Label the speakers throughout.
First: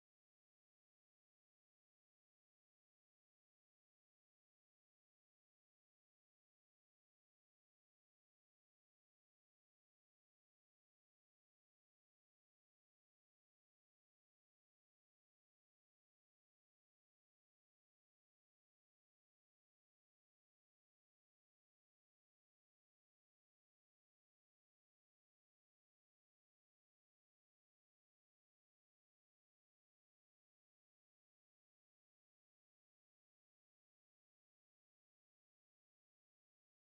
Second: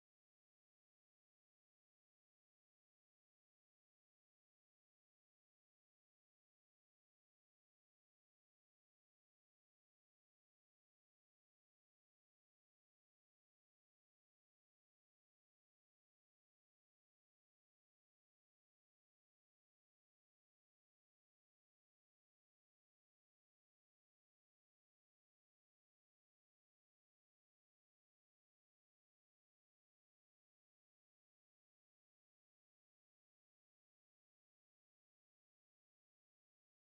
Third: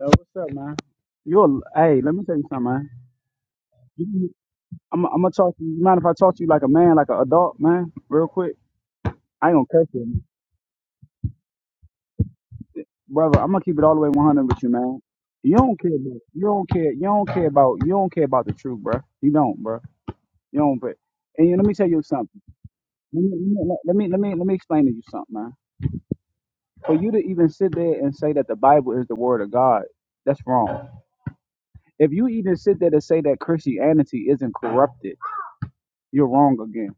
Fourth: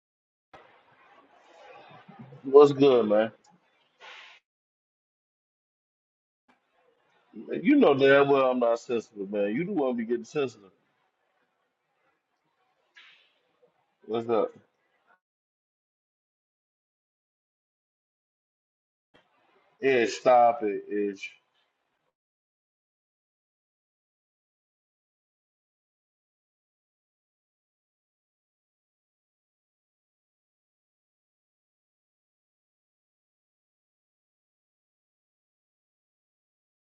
Speaker 1: Yo, what's up, man? You're hey, let me tell you something,
Speaker 2: What's
Speaker 1: man.
Speaker 2: good, man?
Speaker 1: You- I'm, I'm gonna talk to you. Mind if I talk to you like a man, like an adult,
Speaker 2: You
Speaker 1: man,
Speaker 2: know
Speaker 1: real
Speaker 2: damn well
Speaker 1: quick?
Speaker 2: I'm not sensitive,
Speaker 1: I
Speaker 2: man.
Speaker 1: ain't
Speaker 2: You the
Speaker 1: gonna cut
Speaker 2: one be
Speaker 1: you,
Speaker 2: getting sensitive.
Speaker 1: brother. I'm gonna keep it all the way
Speaker 2: What's
Speaker 1: 100
Speaker 2: up?
Speaker 1: with you, man. You don't care, about, you don't care, you don't care about, you don't care about the truth, bruh. You don't, bruh.
Speaker 2: Ish,
Speaker 1: You
Speaker 2: stop
Speaker 1: don't,
Speaker 2: it,
Speaker 1: but
Speaker 2: Ish.
Speaker 1: and you, let me tell you something. Let me, let me let me let me explain to you something, man. For you to even sit there and say that the Bible is the word of God, that's wrong. If you even sit there to say that Christianity isn't corrupted, you're wrong again.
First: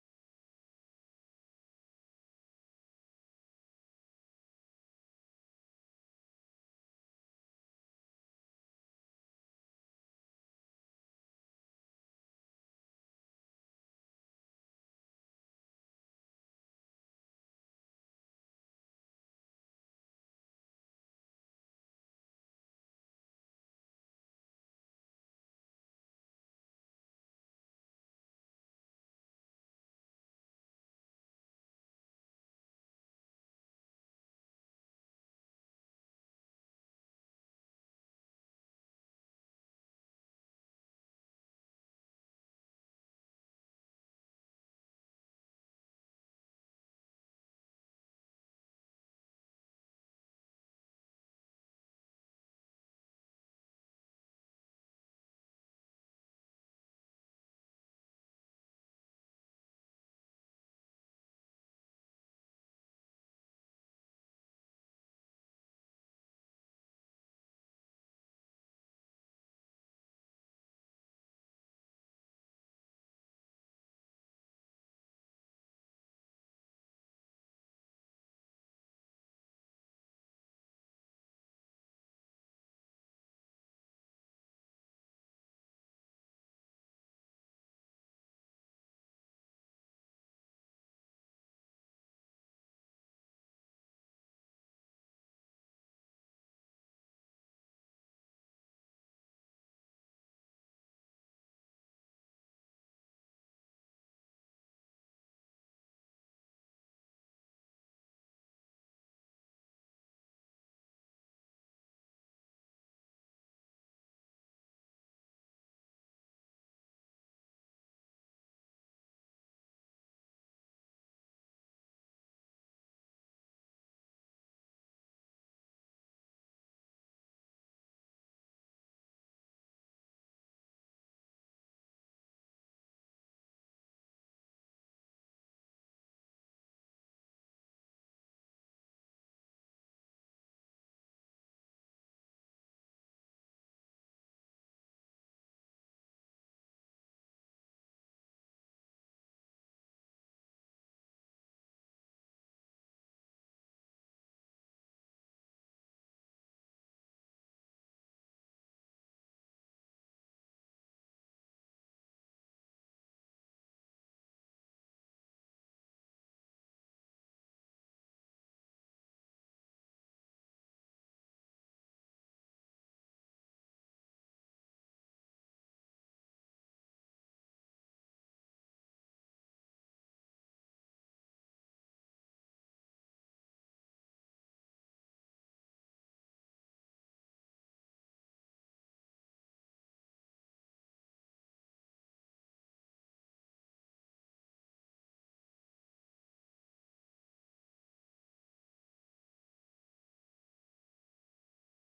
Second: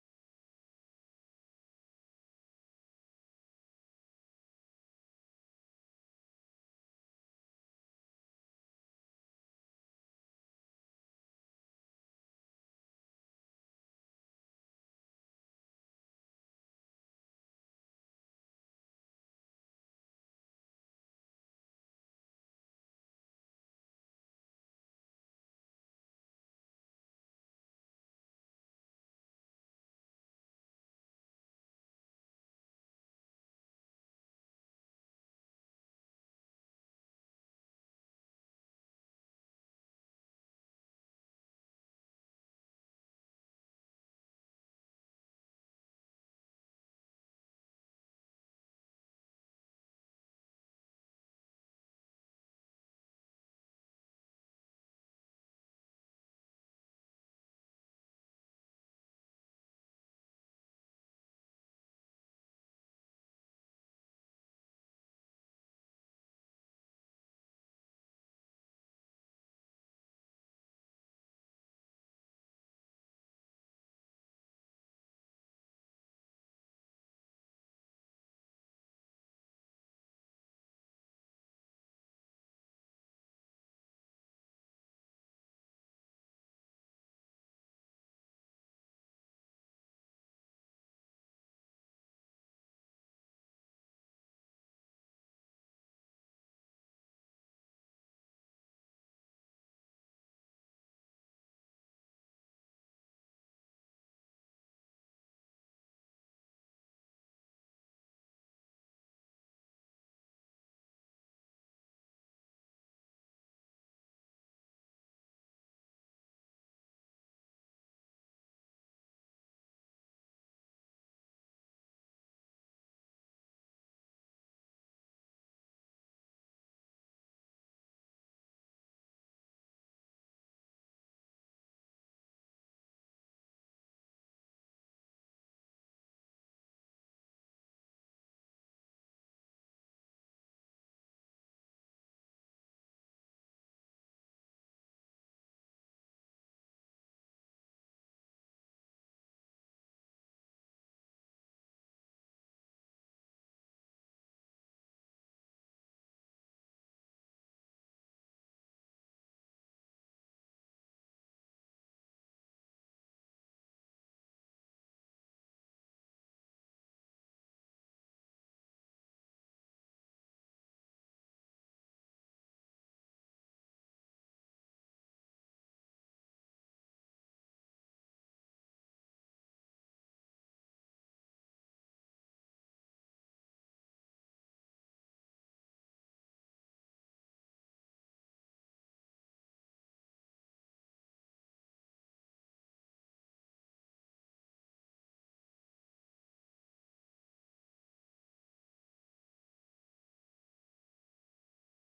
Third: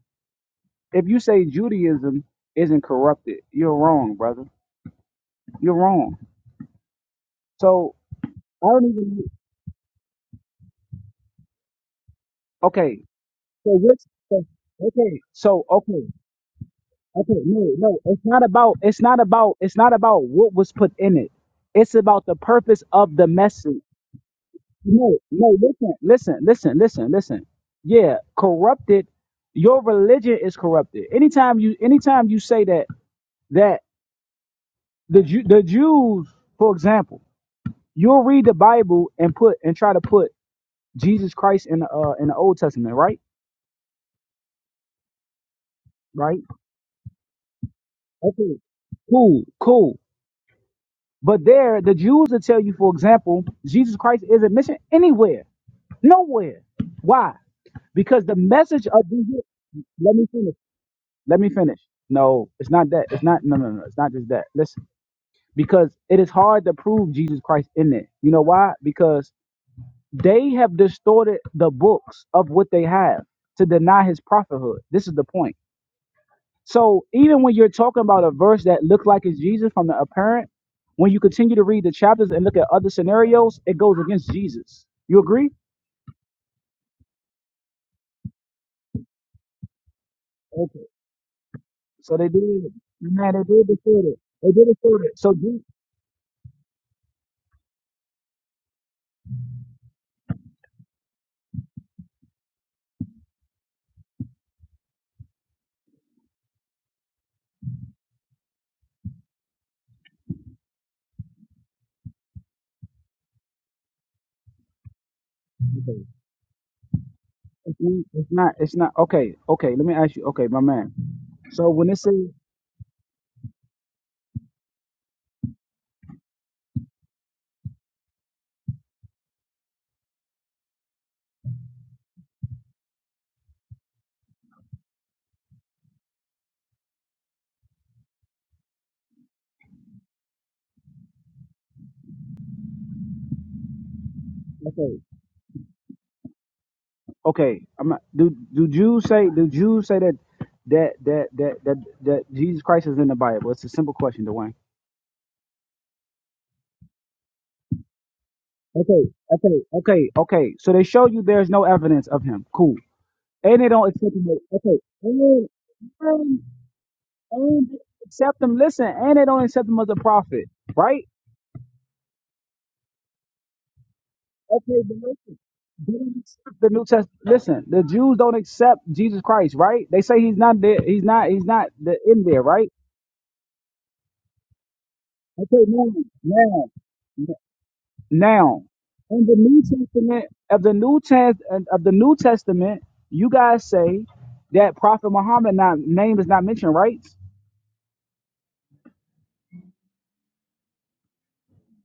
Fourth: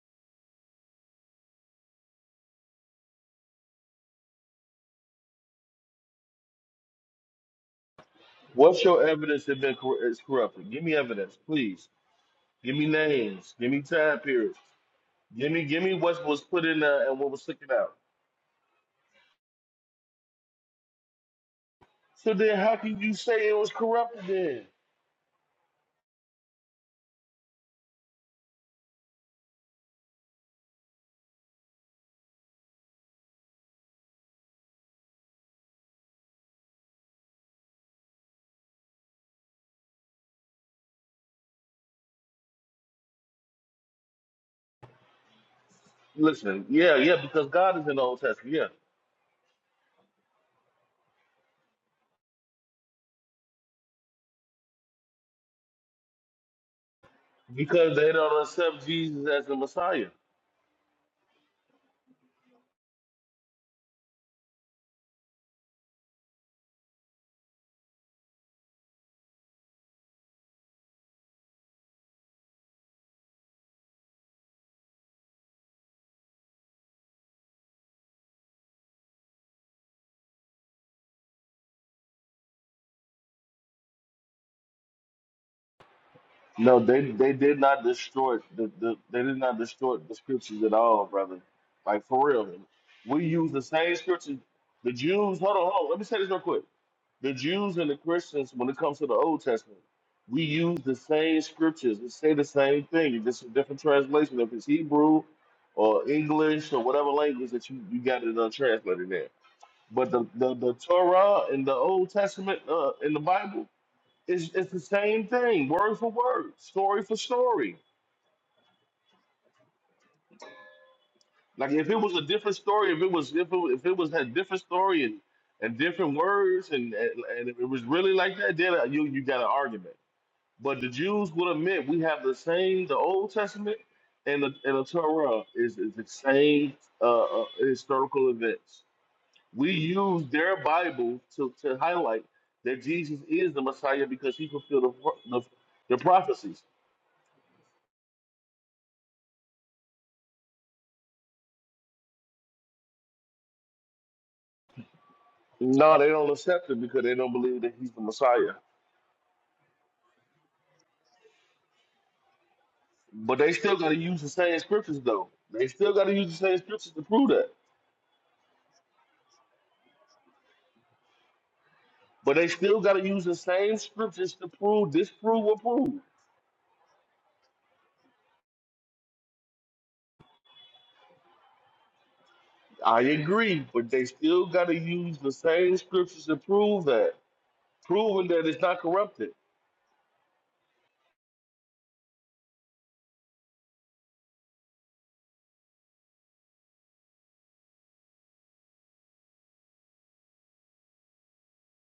Speaker 1: If you say Judaism isn't corrupted, you're wrong, brother. You're wrong. So I
Speaker 2: What's
Speaker 1: don't
Speaker 2: your
Speaker 1: even.
Speaker 2: evidence that been cor- is corrupted? Give me evidence, please. Give me
Speaker 1: Okay.
Speaker 2: names. Give
Speaker 1: So
Speaker 2: me
Speaker 1: what's
Speaker 2: time
Speaker 1: so-
Speaker 2: periods.
Speaker 1: okay?
Speaker 2: Give me,
Speaker 1: So
Speaker 2: give me
Speaker 1: okay,
Speaker 2: what was put in there and what
Speaker 1: okay.
Speaker 2: was
Speaker 1: No,
Speaker 2: taken out.
Speaker 1: no. It's not about. It's not about. It's not about what was put in it. It's about
Speaker 2: So
Speaker 1: the
Speaker 2: then, how
Speaker 1: purpose
Speaker 2: can you
Speaker 1: of the
Speaker 2: say it was
Speaker 1: message.
Speaker 2: corrupted? Then
Speaker 1: No, no. Listen, listen, listen, listen, listen. Yeah, corrupted. Your religion is corrupted. Anytime you, anytime you say that that the Ju- the Jews, for example. You'll read the Bible and put and try to put Jesus Christ in the uh, in the Old Testament, right? Right?
Speaker 2: listen, yeah, yeah, because God is in the Old Testament,
Speaker 1: Okay.
Speaker 2: yeah,
Speaker 1: Cool, cool. But there, the Jews will tell you, for example, Jesus Christ isn't mentioned anywhere, nowhere. Why?
Speaker 2: because they
Speaker 1: Because the
Speaker 2: don't accept
Speaker 1: message of
Speaker 2: Jesus
Speaker 1: Jesus.
Speaker 2: as the Messiah.
Speaker 1: Let me finish. Let me finish. No, it's not that. It's not. No, no, no. It's not just that. Listen, because it is hard to prove Jesus Christ in it. You know why? Because they have distorted the books of what they have to deny his prophethood. This is the point So even when you're talking about a verse that looks like it's Jesus from the apparent, when you continue to read the chapters and look at other scenarios, it goes against Jesus. You agree?
Speaker 2: No, they they did not distort the, the they did not distort the scriptures at
Speaker 1: Okay.
Speaker 2: all, brother. Like
Speaker 1: So they
Speaker 2: for real.
Speaker 1: did.
Speaker 2: We
Speaker 1: Man, they
Speaker 2: use the
Speaker 1: did
Speaker 2: same
Speaker 1: distort it.
Speaker 2: scriptures.
Speaker 1: They did
Speaker 2: The
Speaker 1: distort it. So
Speaker 2: Jews, hold
Speaker 1: Je-
Speaker 2: on, hold on. Let me say this real quick. The Jews and the Christians, when it comes to the Old Testament, we use the same scriptures. We say the same thing. It's just a different translation. If it's Hebrew or English or whatever language that you, you got it untranslated there. But the, the, the Torah and the Old Testament uh, in the Bible it's, it's the same thing, word
Speaker 1: okay.
Speaker 2: for word, story for story.
Speaker 1: it's not. It's not. It's not. Okay. Okay. Let me ask you. Okay, my man. So
Speaker 2: Like if
Speaker 1: when
Speaker 2: it
Speaker 1: it says
Speaker 2: was a different story, if it was if it, if it was a different story and, and different words, and, and and if it was really like that, then uh, you you got an argument. But the Jews would admit we have the same, the Old Testament and the and the Torah is, is the same uh, uh, historical events. We use their Bible to, to highlight that Jesus is the Messiah because he fulfilled
Speaker 1: okay,
Speaker 2: the, the the prophecies.
Speaker 1: okay, I'm not, do do Jews say do Jews say that that that that that, that Jesus Christ is in the Bible? It's a simple question, Dwayne.
Speaker 2: No, they don't accept it because they don't believe that he's the Messiah.
Speaker 1: Okay, okay, okay, okay. So they show you there's no evidence of him. Cool.
Speaker 2: But they
Speaker 1: And they
Speaker 2: still
Speaker 1: don't
Speaker 2: got to
Speaker 1: accept
Speaker 2: use
Speaker 1: him.
Speaker 2: the same
Speaker 1: as- Okay.
Speaker 2: scriptures, though.
Speaker 1: And,
Speaker 2: They still got to use the
Speaker 1: and,
Speaker 2: same scriptures to prove that.
Speaker 1: and they accept him. Listen, and they don't accept him as a prophet, right?
Speaker 2: But they still got to use the same scriptures to
Speaker 1: Okay,
Speaker 2: prove
Speaker 1: but listen.
Speaker 2: disprove or
Speaker 1: They
Speaker 2: prove.
Speaker 1: don't accept the New Testament. Listen, the Jews don't accept Jesus Christ, right? They say he's not there. He's not. He's not the, in there, right?
Speaker 2: I agree, but they still got to use the
Speaker 1: Okay,
Speaker 2: same
Speaker 1: now,
Speaker 2: scriptures to
Speaker 1: now,
Speaker 2: prove that, proving that it's
Speaker 1: Now,
Speaker 2: not
Speaker 1: in
Speaker 2: corrupted.
Speaker 1: the New Testament of the New Test of the New Testament, you guys say that Prophet Muhammad not, name is not mentioned, right?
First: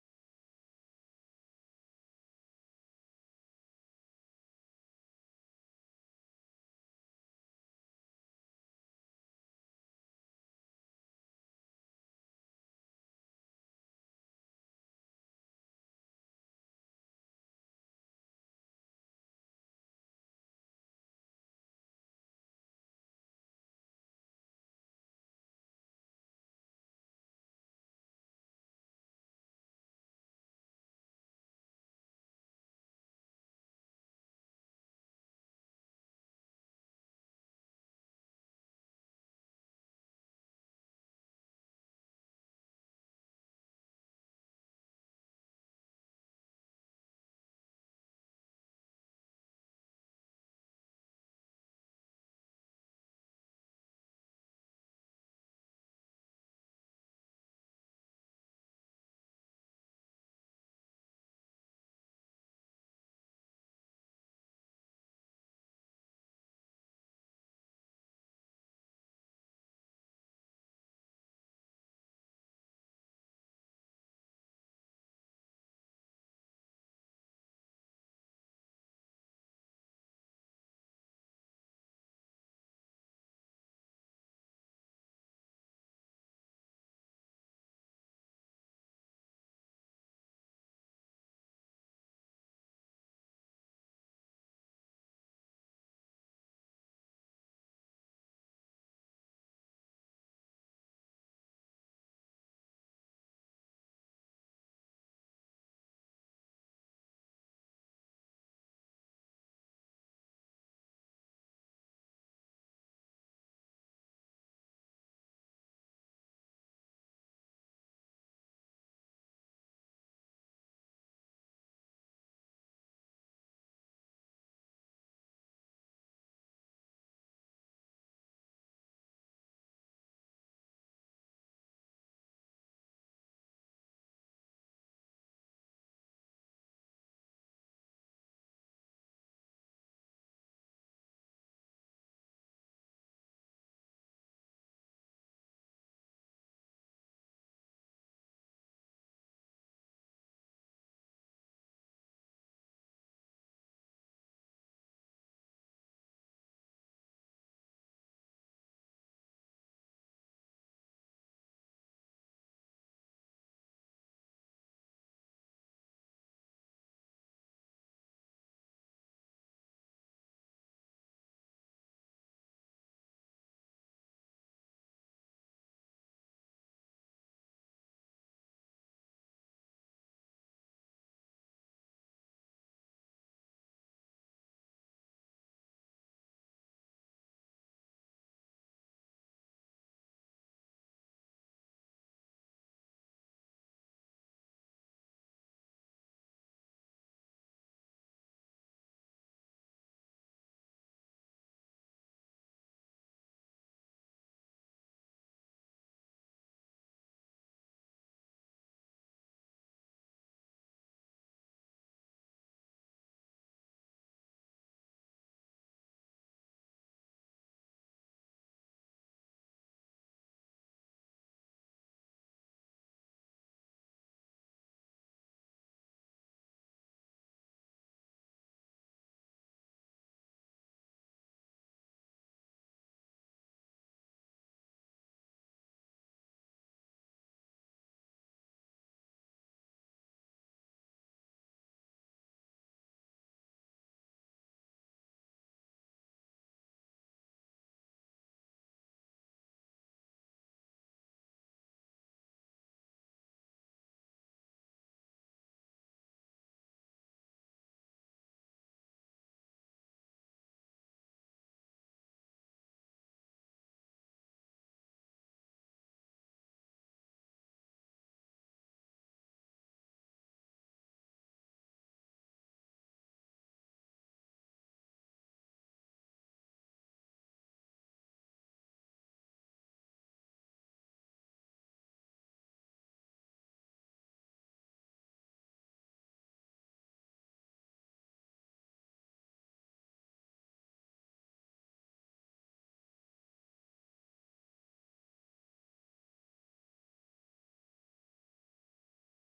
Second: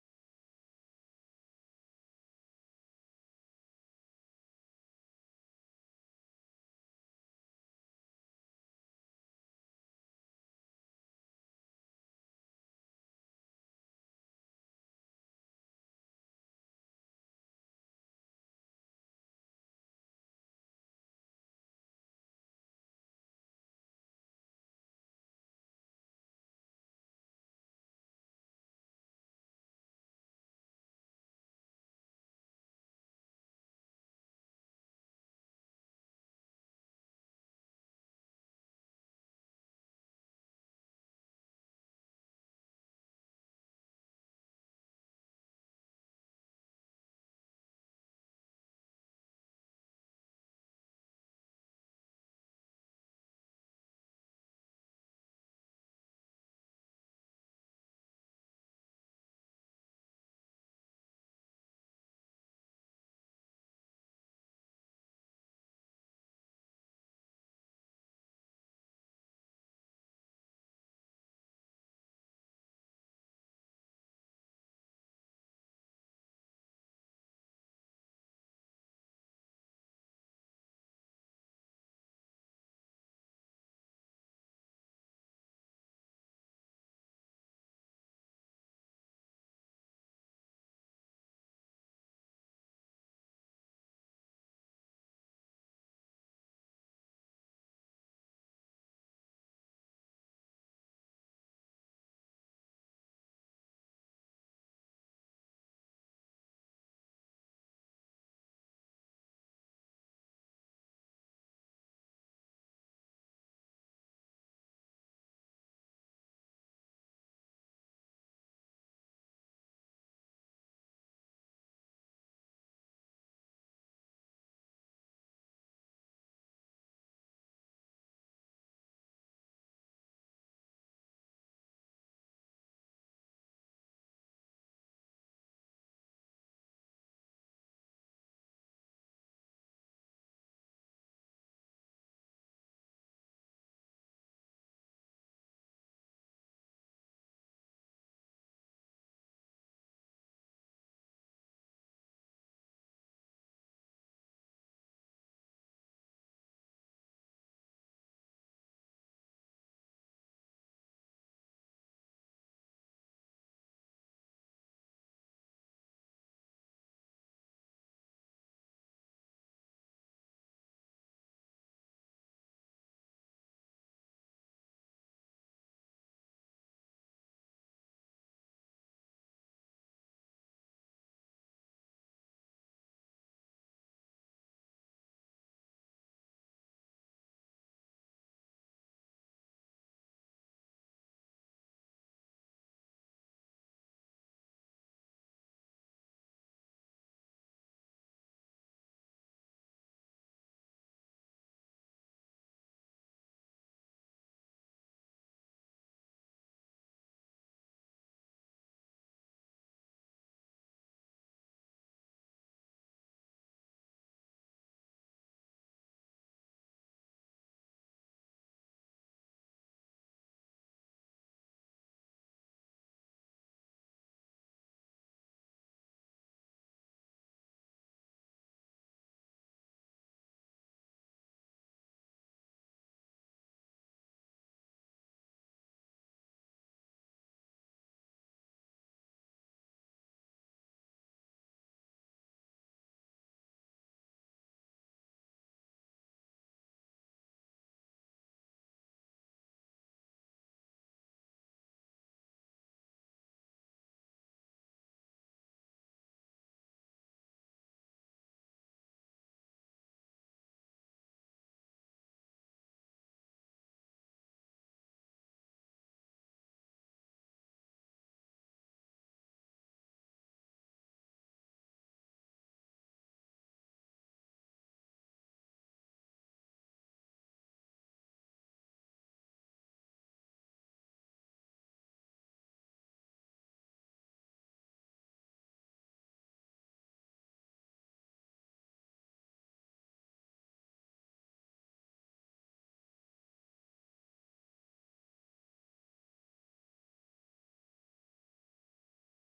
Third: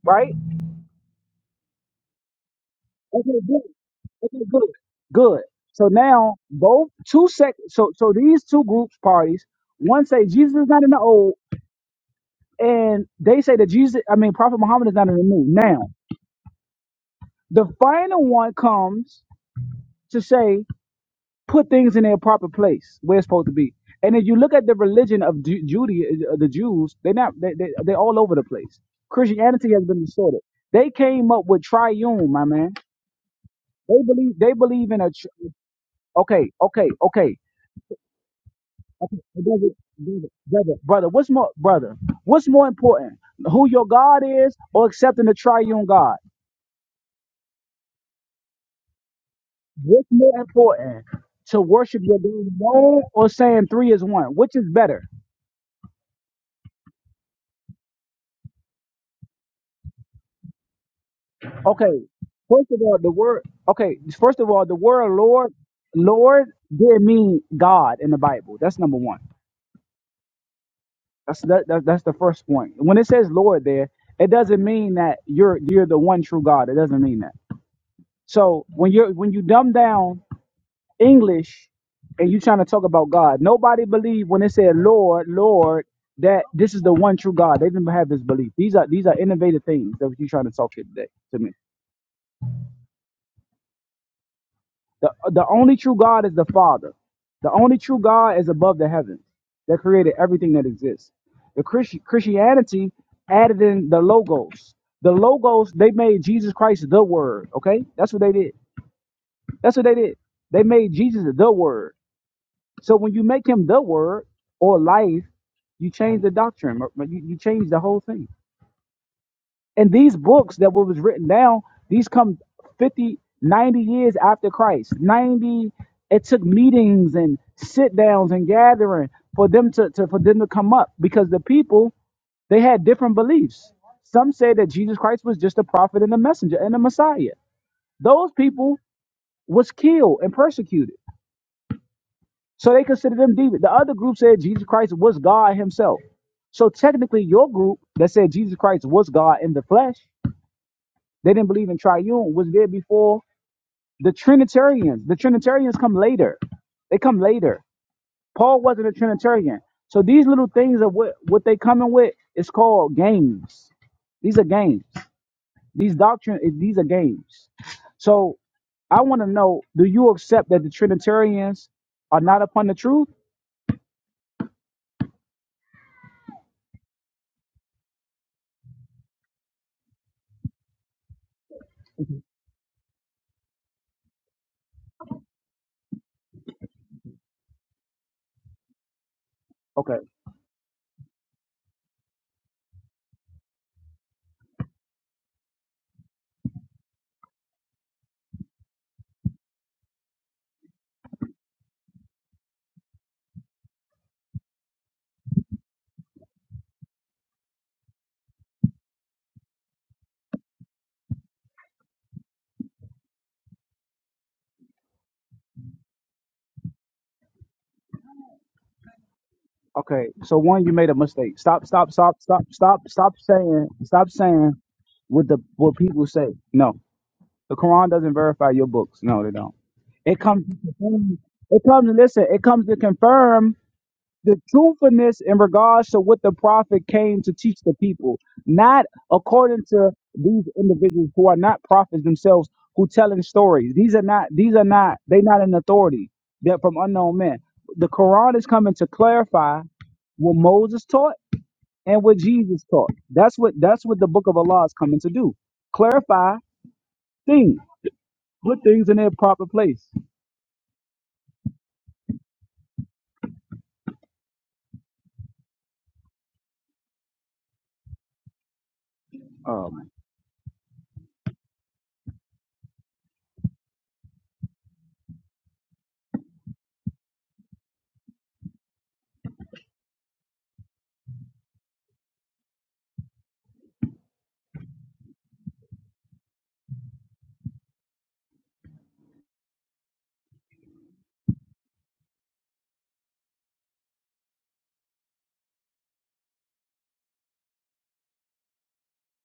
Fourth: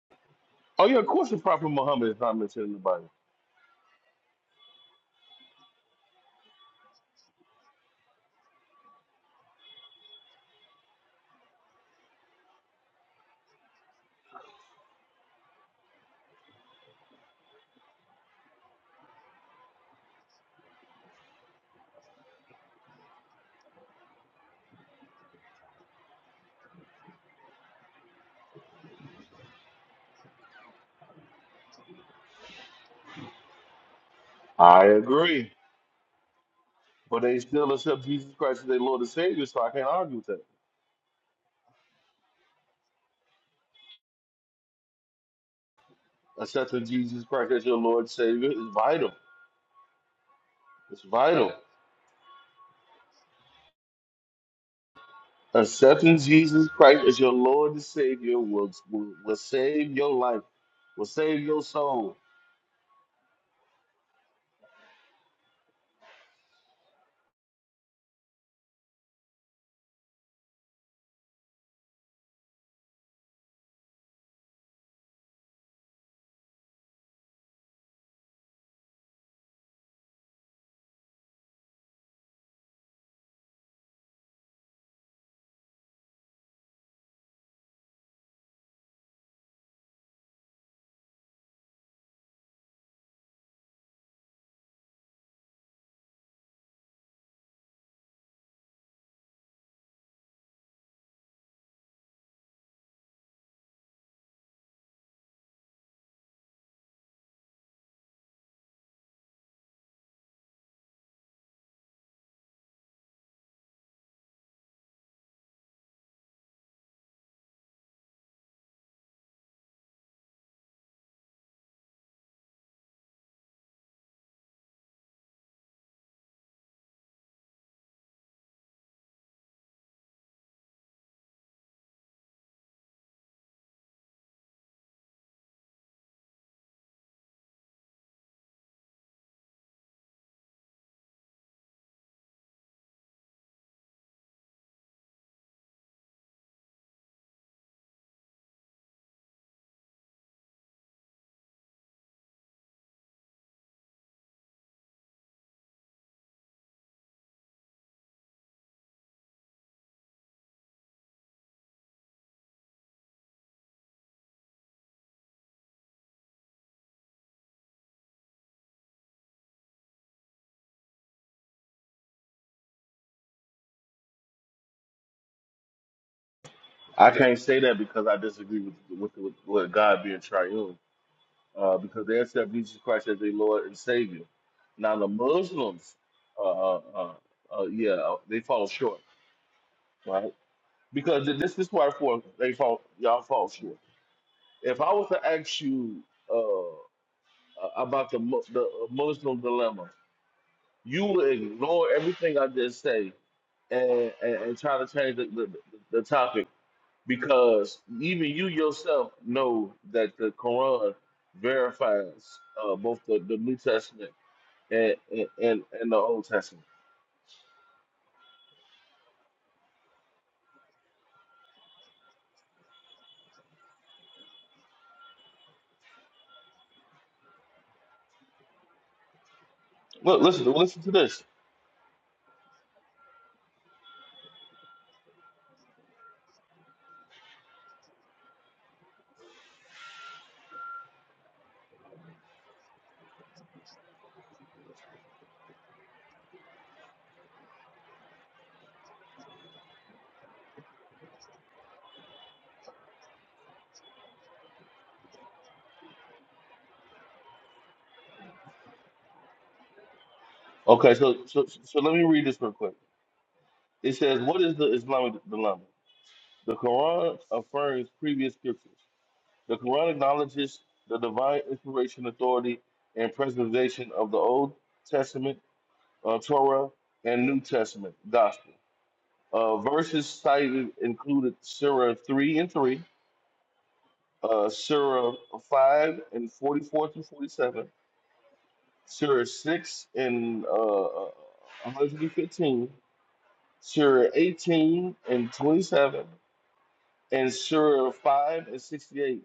Speaker 1: Right?
Speaker 2: Oh yeah, of course the Prophet Muhammad is not mentioned in the Bible.
Speaker 1: Okay, good. Okay, good. Good. So now both two sec so so these two groups parties, one say Jesus is not in the old, and they say that Jesus I mean Prophet Muhammad is not in the new. Now, the final one comes to say put things in their proper place where it's supposed to be. And if you look at the religion of Ju- Judy, uh, uh, the Jews, they're not they, they, they're all over the place. Christianity has been distorted. They came up with triune, my man. They believe they
Speaker 2: I
Speaker 1: believe in a tr-
Speaker 2: agree,
Speaker 1: okay, okay,
Speaker 2: but
Speaker 1: okay,
Speaker 2: they still accept Jesus Christ as their Lord and
Speaker 1: okay,
Speaker 2: Savior, so
Speaker 1: brother,
Speaker 2: I can't argue with
Speaker 1: brother,
Speaker 2: that.
Speaker 1: brother, brother. What's more, brother? What's more important, who your God is, or accepting the triune God?
Speaker 2: Accepting Jesus Christ as your Lord and Savior is vital.
Speaker 1: What's more
Speaker 2: It's
Speaker 1: important,
Speaker 2: vital.
Speaker 1: to worship your God alone, or saying three is one? Which is better?
Speaker 2: Accepting Jesus Christ as your Lord and Savior will, will, will save your life, will save your
Speaker 1: Okay,
Speaker 2: soul.
Speaker 1: First of all, the word okay. First of all, the word Lord, Lord did mean God in the Bible. That's number one. That's that, that, that's the first point. When it says Lord there, it doesn't mean that you're you're the one true God. It doesn't mean that. So when you're when you dumb down English and you're trying to talk about God, nobody believed when it said Lord, Lord that this is the one true God. They didn't have this belief. These are these are innovative things that you're trying to talk here today to me. The, the only true God is the Father. The only true God is above the heavens that created everything that exists. The Christi- Christianity added in the logos. The logos, they made Jesus Christ the word, okay? That's what they did. That's what they did. They made Jesus the word. So when you make him the word or life, you change the doctrine, or- or you, you change the whole thing. And these books that was written down, these come 50, 90 years after Christ. 90, it took meetings and sit downs and gathering for them to, to for them to come up because the people they had different beliefs. Some say that Jesus Christ was just a prophet and a messenger and a Messiah. Those people was killed and persecuted. So they considered them demons. The other group said Jesus Christ was God himself. So technically your group that said Jesus Christ was God in the flesh They didn't believe in triune, was there before the Trinitarians. The Trinitarians come later. They come later. Paul wasn't a Trinitarian. So these little things of what, what they coming with is called games. These are games. These doctrine is- these are games. So I want to know, do you accept that the Trinitarians are not upon the truth?
Speaker 2: I can't say that because I disagree with with, with, with God being triune, uh, because they accept Jesus Christ as their Lord and Savior. Now the Muslims, uh, uh, uh, uh, yeah, uh, they fall short,
Speaker 1: Okay.
Speaker 2: right? Because th- this is why for they fall y'all fall short. If I was to ask you uh, about the Mu- the Muslim dilemma, you would ignore everything I just say and, and, and try to change the, the, the topic because even you yourself know that the Quran verifies uh, both the, the New Testament and, and, and and the Old Testament.
Speaker 1: Okay. So one, you made a mistake. Stop, stop, stop, stop, stop, stop saying, stop saying what the what people say. No. The Quran doesn't verify your books. No, they don't. It
Speaker 2: Look,
Speaker 1: comes
Speaker 2: listen,
Speaker 1: to
Speaker 2: listen to
Speaker 1: confirm,
Speaker 2: this.
Speaker 1: it comes listen, it comes to confirm the truthfulness in regards to what the prophet came to teach the people, not according to these individuals who are not prophets themselves who telling stories. These are not these are not they not an authority. They're from unknown men. The Quran is coming to clarify what Moses taught and what Jesus taught. That's what that's what the book of Allah is coming to do. Clarify things. Put things in their proper place.
Speaker 2: Okay, so, so so let me read this real quick. It says, "What is the Islamic dilemma? The Quran affirms previous scriptures. The Quran
Speaker 1: Um,
Speaker 2: acknowledges the divine inspiration, authority, and preservation of the Old Testament uh, Torah and New Testament gospel. Uh, verses cited included Surah 3 and 3, uh, Surah 5 and 44 through 47, Surah 6 and uh, 115, Surah 18 and 27, and Surah 5 and 68,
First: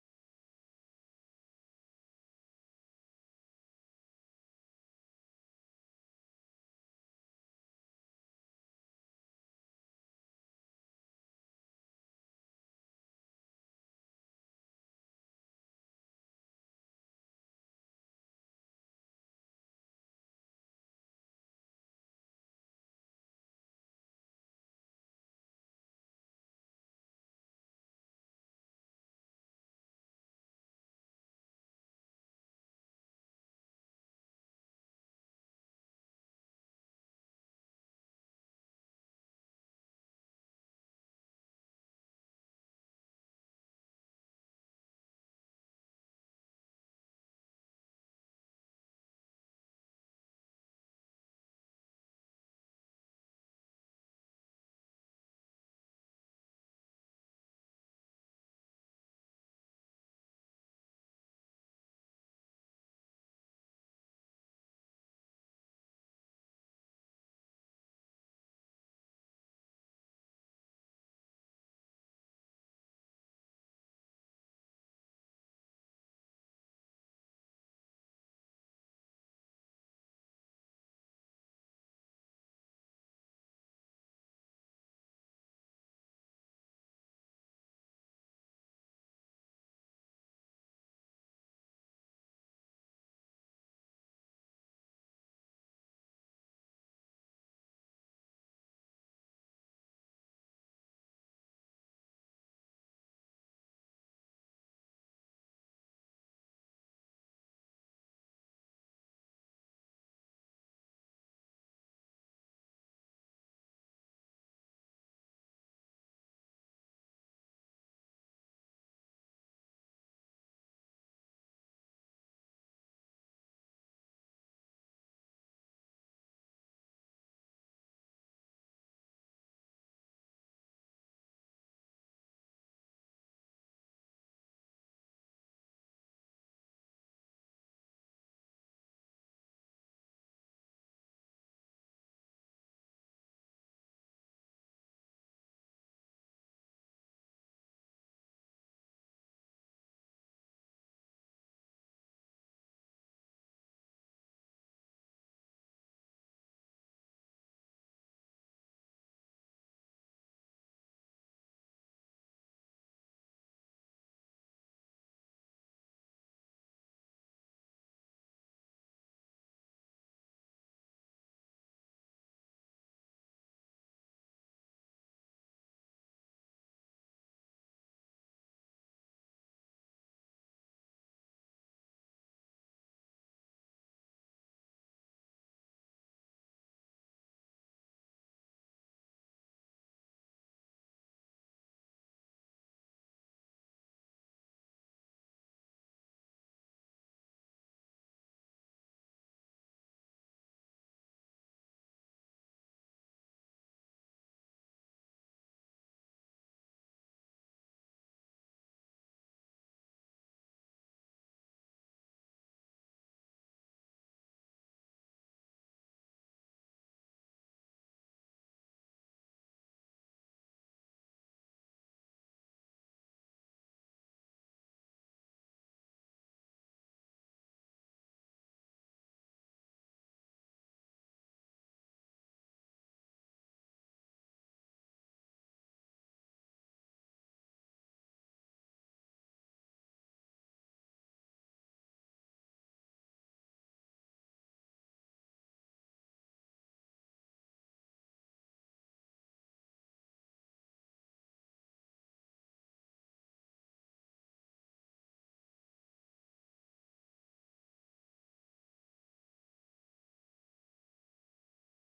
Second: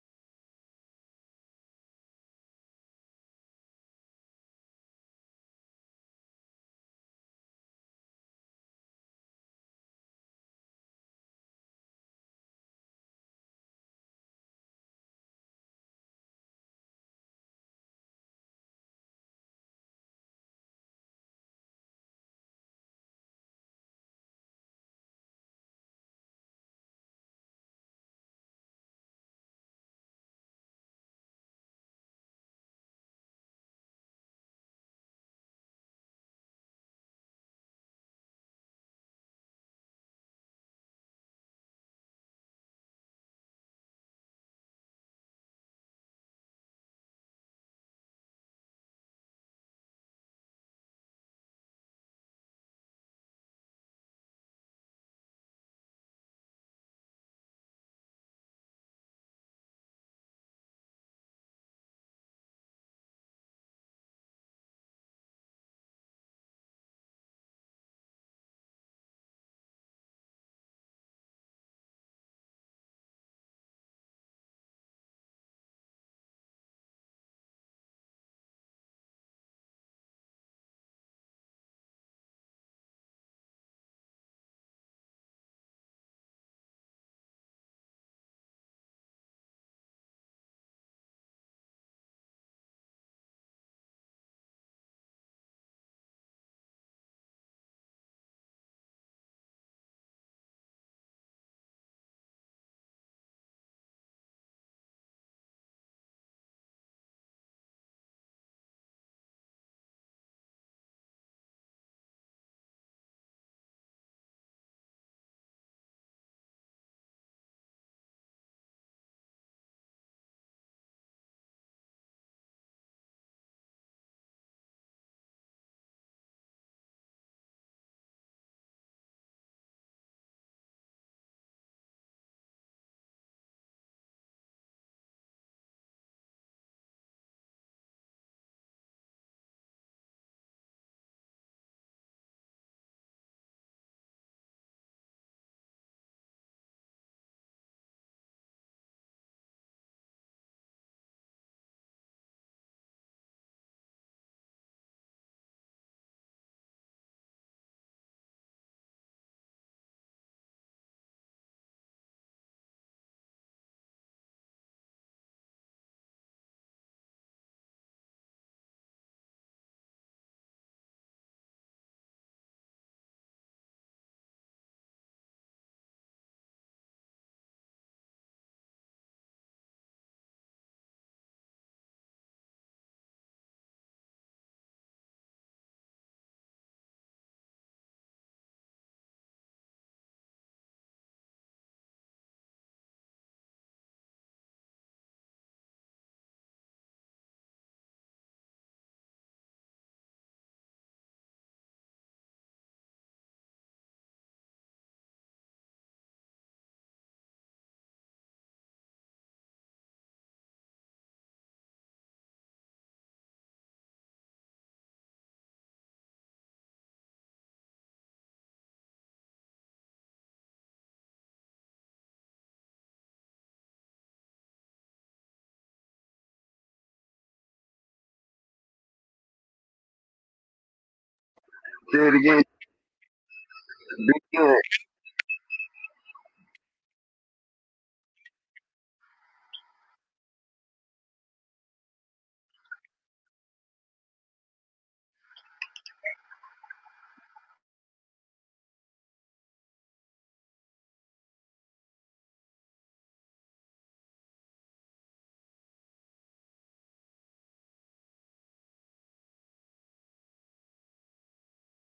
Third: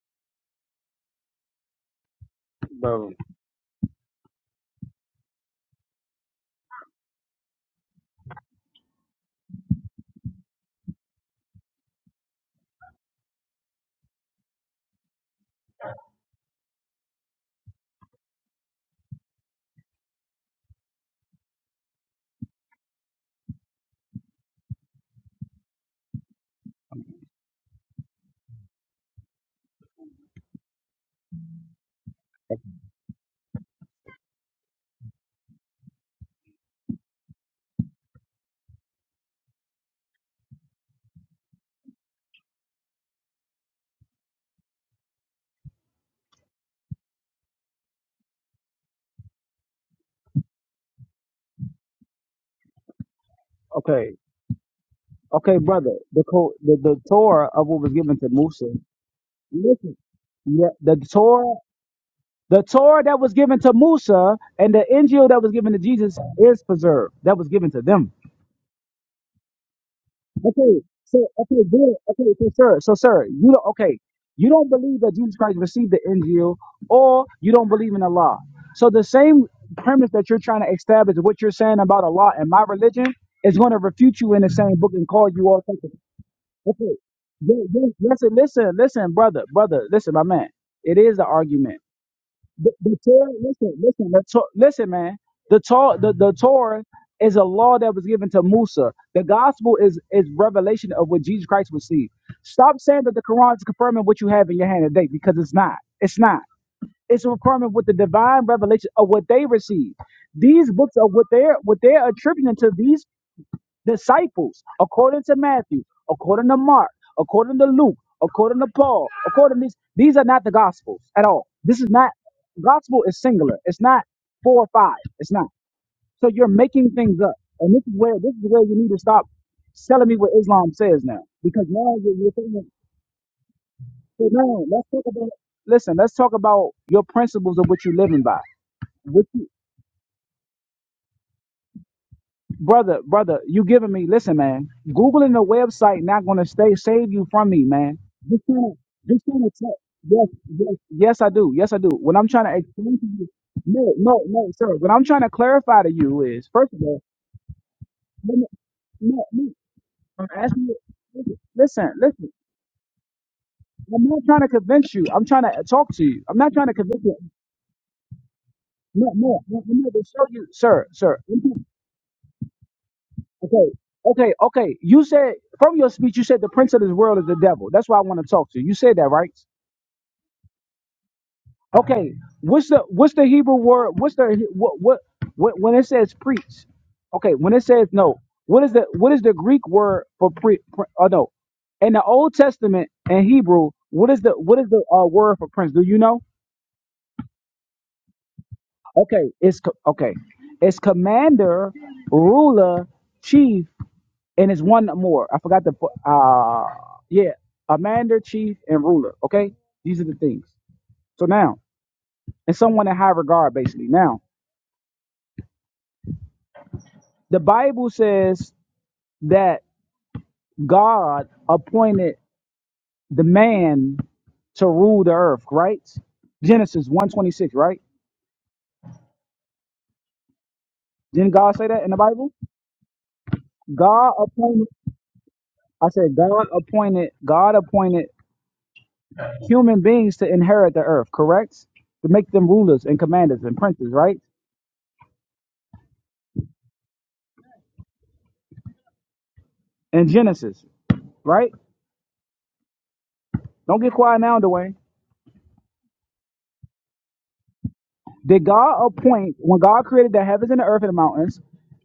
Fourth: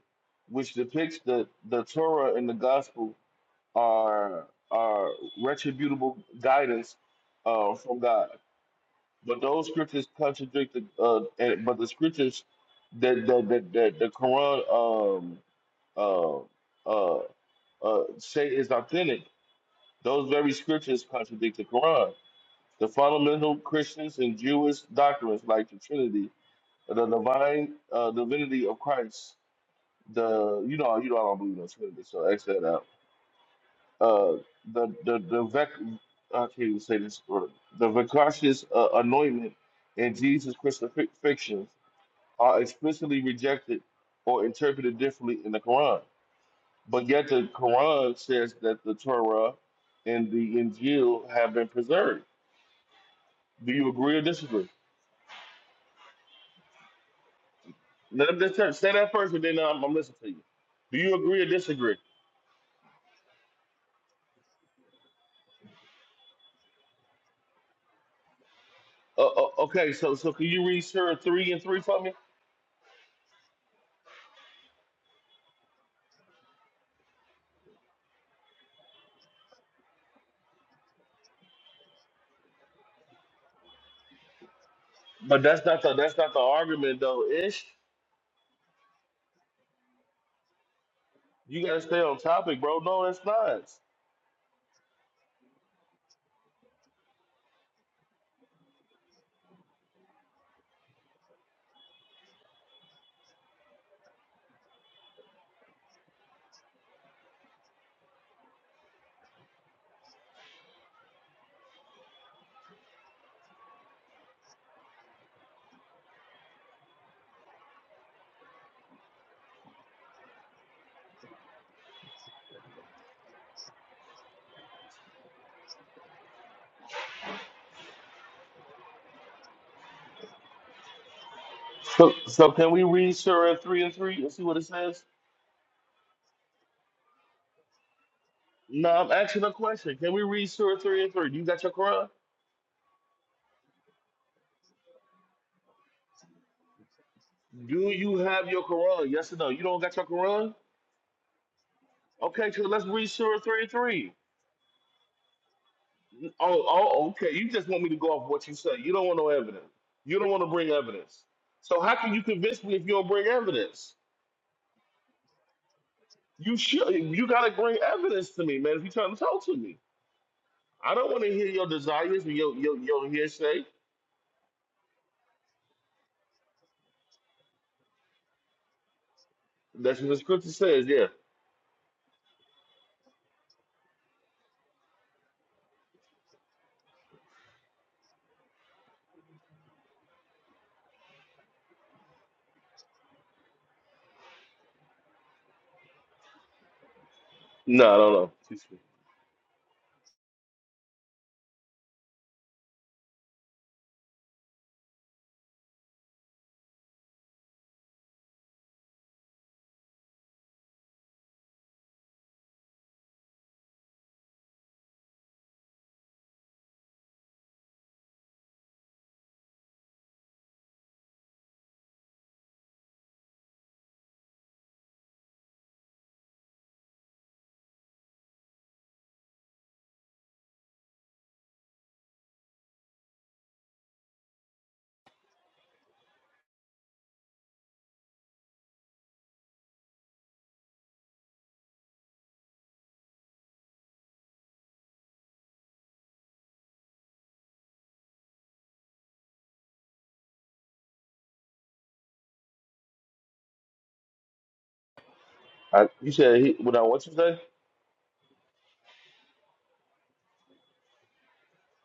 Speaker 2: which depicts that the Torah and the
Speaker 1: bro.
Speaker 2: gospel are, are retributable guidance uh, from God. But those scriptures contradict the uh, and, but the scriptures that that that, that the Quran um uh, uh, uh, say is authentic. Those very scriptures contradict the Quran. The fundamental Christians and Jewish doctrines, like the Trinity, the divine uh, divinity of Christ, the you know you know I don't believe in the Trinity, so X that out. Uh, the the the vec, I can't even say this word. The vicarious uh, anointment in Jesus' crucifixion are explicitly rejected or interpreted differently in the Quran. But yet the Quran says that the Torah and the Injil have been preserved. Do you
Speaker 1: Okay,
Speaker 2: agree or disagree?
Speaker 1: okay, brother. The co- the the Torah of what was given to
Speaker 2: Let me
Speaker 1: Musa.
Speaker 2: just say that first, and then I'm, I'm
Speaker 1: Listen,
Speaker 2: listening to you.
Speaker 1: yeah,
Speaker 2: Do
Speaker 1: the
Speaker 2: you agree or
Speaker 1: Torah,
Speaker 2: disagree?
Speaker 1: the Torah that was given to Musa and the Injil that was given to Jesus is preserved. That was given to them.
Speaker 2: Uh, uh, okay, so so can you
Speaker 1: Okay,
Speaker 2: read Surah
Speaker 1: so
Speaker 2: three and
Speaker 1: okay,
Speaker 2: three
Speaker 1: good.
Speaker 2: for me?
Speaker 1: Okay, so sir, so sir, you don't okay. You don't believe that Jesus Christ received the Injil, or you don't believe in Allah. So the same premise that you're trying to establish, what you're saying about Allah and my religion, is going to refute you in the same book and call
Speaker 2: But
Speaker 1: you all
Speaker 2: that's not
Speaker 1: something.
Speaker 2: the that's not the
Speaker 1: Okay,
Speaker 2: argument though, Ish.
Speaker 1: Ye- ye- listen, listen, listen, brother, brother, listen, my man. It is the
Speaker 2: You
Speaker 1: argument
Speaker 2: gotta stay on topic,
Speaker 1: the,
Speaker 2: bro.
Speaker 1: the
Speaker 2: No, that's
Speaker 1: Torah,
Speaker 2: not.
Speaker 1: listen, listen, the Tor- listen, man. The Torah, the, the Torah is a law that was given to Musa. The gospel is is revelation of what Jesus Christ received. Stop saying that the Quran is confirming what you have in your hand today because it's not. It's not. It's a requirement with the divine revelation of what they received. These books are what they're what they're attributing to these disciples, according to Matthew, according to Mark, according to Luke, according to Paul, according to these, these are not the gospels at all. This is not gospel is singular. It's not four or five. It's not. So you're making things up. And this is where this is where you need to stop telling me what Islam says now. Because now
Speaker 2: So
Speaker 1: you're, you're
Speaker 2: so
Speaker 1: thinking,
Speaker 2: can we read Surah three and three
Speaker 1: so
Speaker 2: and see what
Speaker 1: now
Speaker 2: it
Speaker 1: let's
Speaker 2: says?
Speaker 1: talk about listen, let's talk about your principles of what you're living by.
Speaker 2: No, I'm
Speaker 1: What you.
Speaker 2: asking a question. Can we read Surah 3 and 3? Do You got your Quran?
Speaker 1: brother, brother, you giving me, listen, man, Googling the website not going to stay, save you from me,
Speaker 2: Do
Speaker 1: man.
Speaker 2: you
Speaker 1: Just
Speaker 2: have your
Speaker 1: trying to,
Speaker 2: Quran?
Speaker 1: just
Speaker 2: Yes or
Speaker 1: trying
Speaker 2: no?
Speaker 1: to
Speaker 2: You
Speaker 1: tell,
Speaker 2: don't got your
Speaker 1: yes,
Speaker 2: Quran?
Speaker 1: yes, yes, I do. Yes, I do. When I'm trying
Speaker 2: Okay,
Speaker 1: to
Speaker 2: so let's
Speaker 1: explain to
Speaker 2: read
Speaker 1: you,
Speaker 2: Surah 3 and
Speaker 1: no,
Speaker 2: 3.
Speaker 1: no, no, sir. What I'm trying to clarify to you is,
Speaker 2: Oh,
Speaker 1: first of all,
Speaker 2: oh, okay. You just want me to go off
Speaker 1: let me-
Speaker 2: what you say. You don't want
Speaker 1: no,
Speaker 2: no
Speaker 1: no,
Speaker 2: evidence. You
Speaker 1: I'm
Speaker 2: don't want to
Speaker 1: asking
Speaker 2: bring
Speaker 1: you,
Speaker 2: evidence.
Speaker 1: listen,
Speaker 2: So
Speaker 1: listen,
Speaker 2: how can you
Speaker 1: listen.
Speaker 2: convince me if you don't bring evidence?
Speaker 1: I'm not trying to convince you. I'm trying to talk to you. I'm not
Speaker 2: You
Speaker 1: trying to
Speaker 2: should.
Speaker 1: convince you.
Speaker 2: You got to bring evidence to me, man, if you're
Speaker 1: No,
Speaker 2: trying to
Speaker 1: no,
Speaker 2: talk to
Speaker 1: I'm
Speaker 2: me.
Speaker 1: not to show you, sir,
Speaker 2: I don't
Speaker 1: sir.
Speaker 2: want to hear your desires and your, your, your hearsay.
Speaker 1: Okay, okay, okay. You said from your speech, you said the prince of this world is the devil. That's why I want to talk to you. You said that, right?
Speaker 2: That's what the scripture says, yeah.
Speaker 1: Okay. What's the what's the Hebrew word? What's the what what, what when it says preach? Okay, when it says no, what is the what is the Greek word for pre? pre oh no, in the Old Testament in Hebrew, what is the what is the uh, word for prince? Do you know?
Speaker 2: No, I don't know. Excuse me.
Speaker 1: Okay, it's co- okay, it's commander, ruler, chief, and it's one more. I forgot the fu- uh yeah, a commander, Chief, and Ruler. Okay, these are the things. So now, and someone in high regard, basically. Now, the Bible says that God appointed the man to rule the earth, right? Genesis one twenty six, right? Didn't God say that in the
Speaker 3: Say it
Speaker 1: Bible?
Speaker 3: again.
Speaker 1: God
Speaker 3: Do it again.
Speaker 1: appointed. I said God appointed. God appointed human beings to inherit the earth, correct? To make them rulers and commanders and princes, right? In Genesis, right? Don't get quiet now, Dwayne.
Speaker 2: I, you said, he, what I, what you say?
Speaker 1: Did God appoint when God created the heavens and the earth and the mountains?